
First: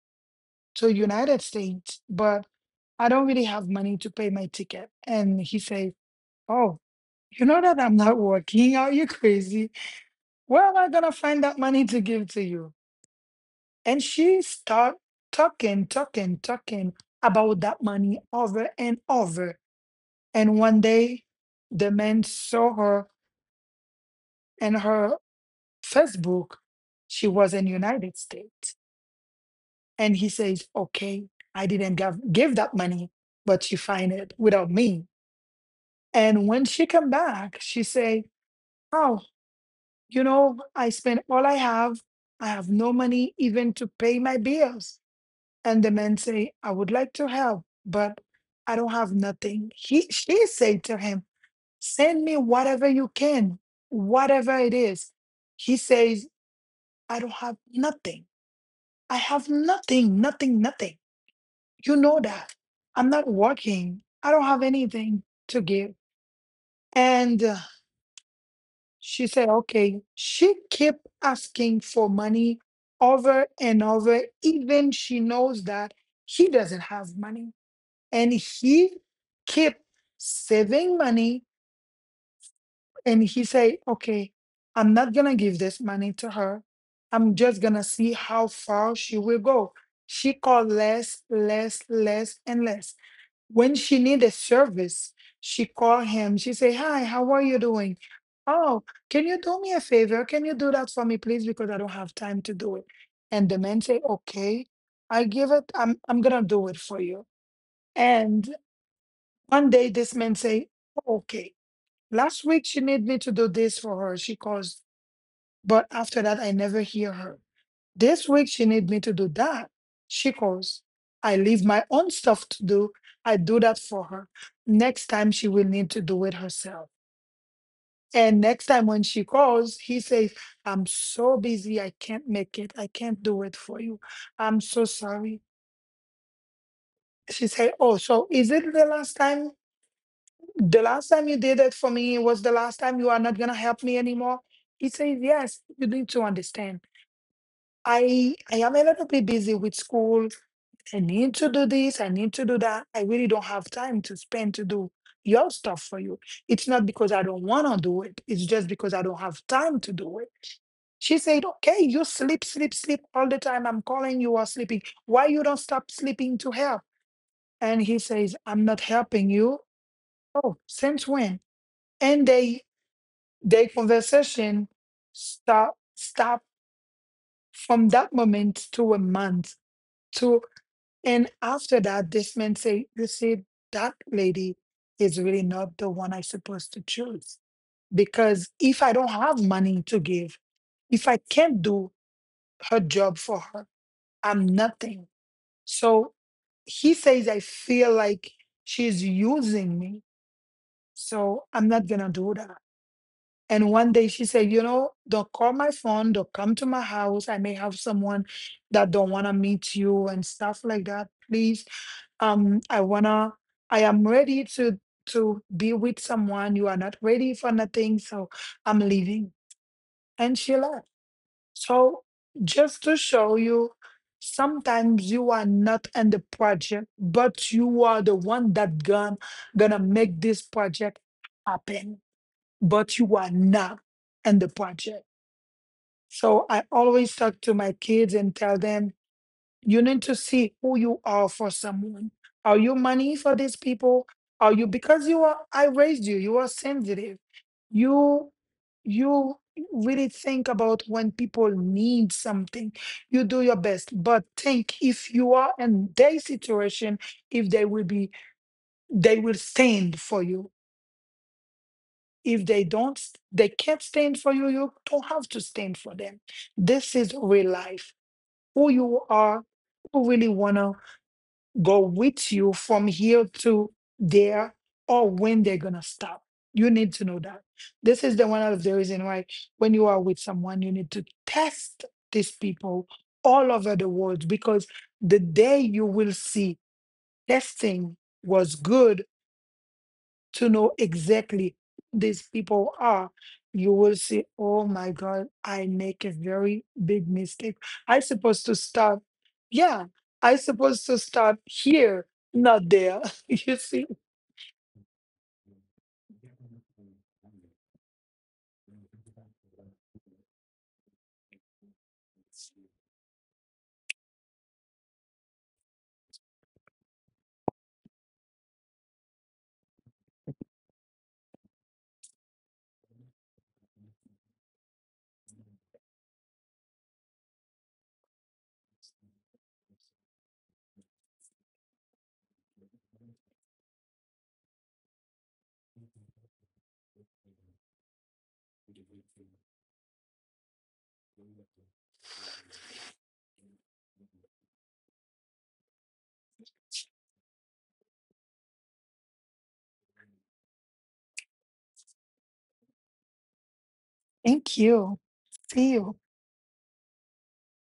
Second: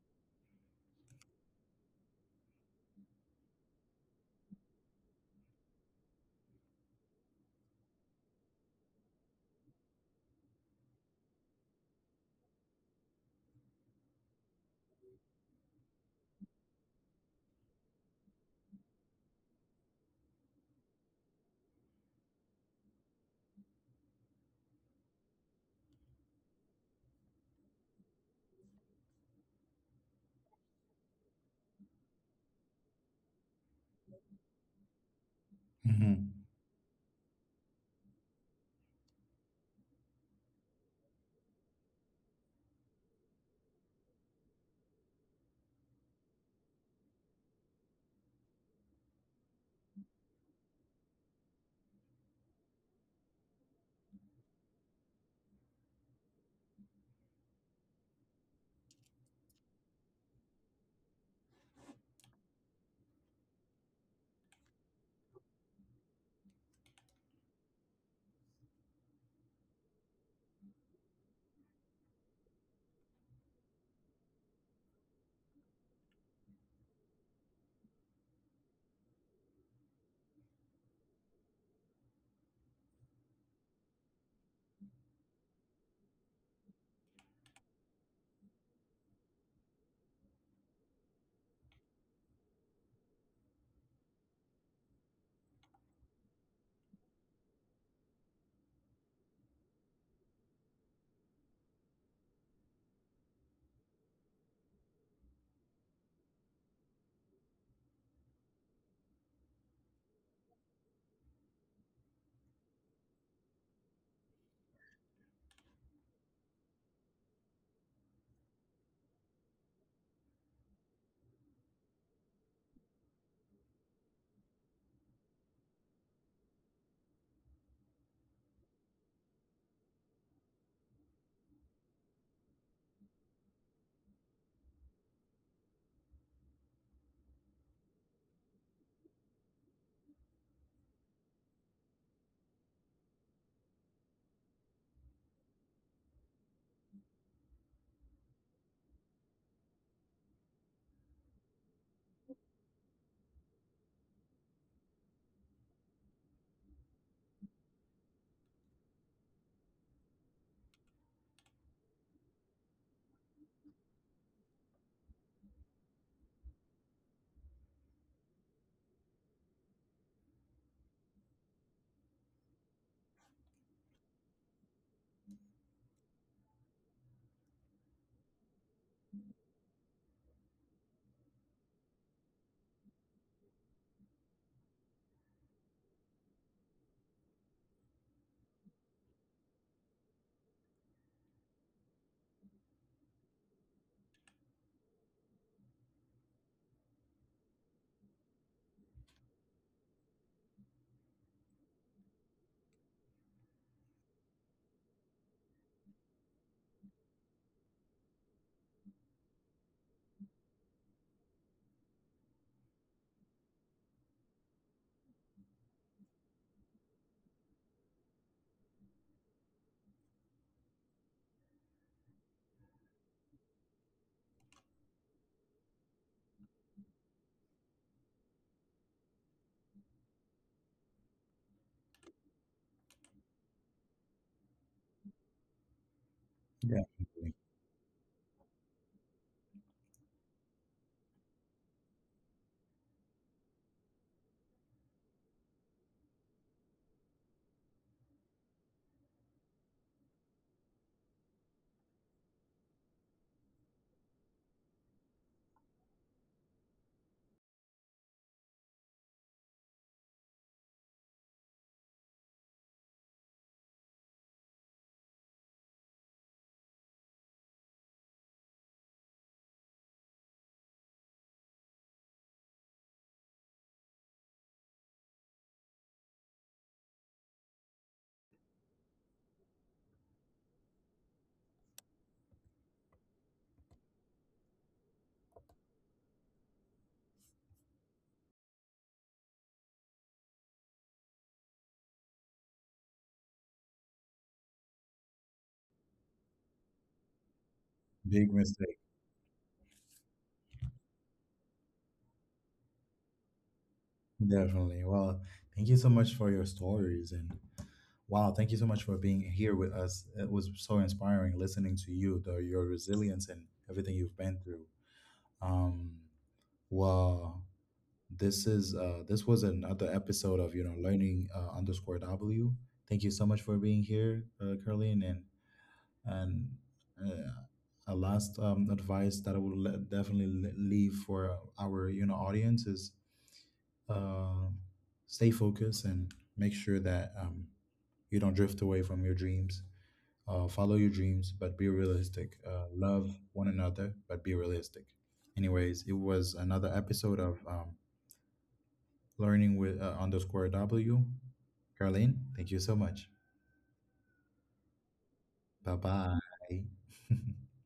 Speaker 2: to United States, but I don't really have money to pay my ticket. And he says, oh, you know that I'm not working. Are you crazy? Where am I gonna find that money to give to you? And she start talking, talking, talking about that money over and over. And one day, the man saw her and her Facebook. She was in United States, and he says, "Okay, I didn't give, give that money, but she find it without me."
Speaker 1: Hmm.
Speaker 2: And when she come back, she say, "Oh, you know, I spend all I have. I have no money even to pay my bills." And the man say, I would like to help, but I don't have nothing. He She said to him, send me whatever you can, whatever it is. He says, I don't have nothing. I have nothing, nothing, nothing. You know that. I'm not working. I don't have anything to give. And. She said, okay. She kept asking for money over and over, even she knows that he doesn't have money. And he kept saving money. And he said, okay, I'm not going to give this money to her. I'm just going to see how far she will go. She called less, less, less, and less. When she needed service, she called him. She said, hi, how are you doing? Oh, can you do me a favor? Can you do that for me, please? Because I don't have time to do it. And the man say, okay, I'm gonna do it for you. And one day this man say, okay. Last week she needed me to do this for her. She calls, but after that I never hear her. This week she need me to do that. She calls. I leave my own stuff to do. I do that for her. Next time she will need to do it herself. And next time when she calls, he says, I'm so busy, I can't make it. I can't do it for you. I'm so sorry. She said, oh, so is it the last time? The last time you did it for me was the last time you are not gonna help me anymore? He says, yes, you need to understand. I am a little bit busy with school. I need to do this, I need to do that. I really don't have time to spend to do your stuff for you. It's not because I don't want to do it, it's just because I don't have time to do it. She said, okay, you sleep, sleep, sleep all the time. I'm calling you are sleeping. Why you don't stop sleeping to help? And he says, I'm not helping you. Oh, since when? And they their conversation stop from that moment to a month to. And after that, this man say, you see, that lady is really not the one I supposed to choose. Because if I don't have money to give, if I can't do her job for her, I'm nothing. So he says, I feel like she's using me. So I'm not gonna do that. And one day she said, you know, they'll call my phone, they'll come to my house. I may have someone that don't want to meet you and stuff like that. Please, um, I wanna, I am ready to be with someone. You are not ready for nothing, so I'm leaving. And she left. So just to show you, sometimes you are not in the project, but you are the one that gonna make this project happen but you are not in the project. So I
Speaker 1: Yeah.
Speaker 2: always
Speaker 1: Definitely.
Speaker 2: talk to my kids and tell them, you need to see who you are for someone. Are you money for these people? Are you because you are I raised you, you are sensitive. You you really think about when people need something. You do your best. But think if you are in their situation, if they will stand for you if they don't s- they can't stand for you you don't have to stand for them, this is real life, who you are, who really want to go with you from here to there or when they're gonna stop, you need to know that this is the one of the reason why when you are with someone you need to test these people all over the world because the day you will see testing was good to know exactly who these people are, you will say, oh my God, I make a very big mistake. I
Speaker 1: Big
Speaker 2: supposed to
Speaker 1: mistake.
Speaker 2: start, yeah, I supposed to start here, not there. (laughs) You see?
Speaker 1: Definitely. Well, thank you so much for your stories and wow, thank you so much for being here with us. It was so inspiring listening to you, the, your resilience and everything you've been through. Um. Wow. This is, this was another episode of, you know, learning underscore W. Thank you so much for being here, Caroline, and uh, a last advice that I will definitely leave for our, you know, audience is uh, stay focused and make sure that you don't drift away from your dreams. Follow your dreams, but be realistic. Love one another, but be realistic. Anyways, it was another episode of learning with underscore W. Caroline, thank you so much.
Speaker 2: Thank you. See
Speaker 1: Bye
Speaker 2: you.
Speaker 1: bye. (laughs)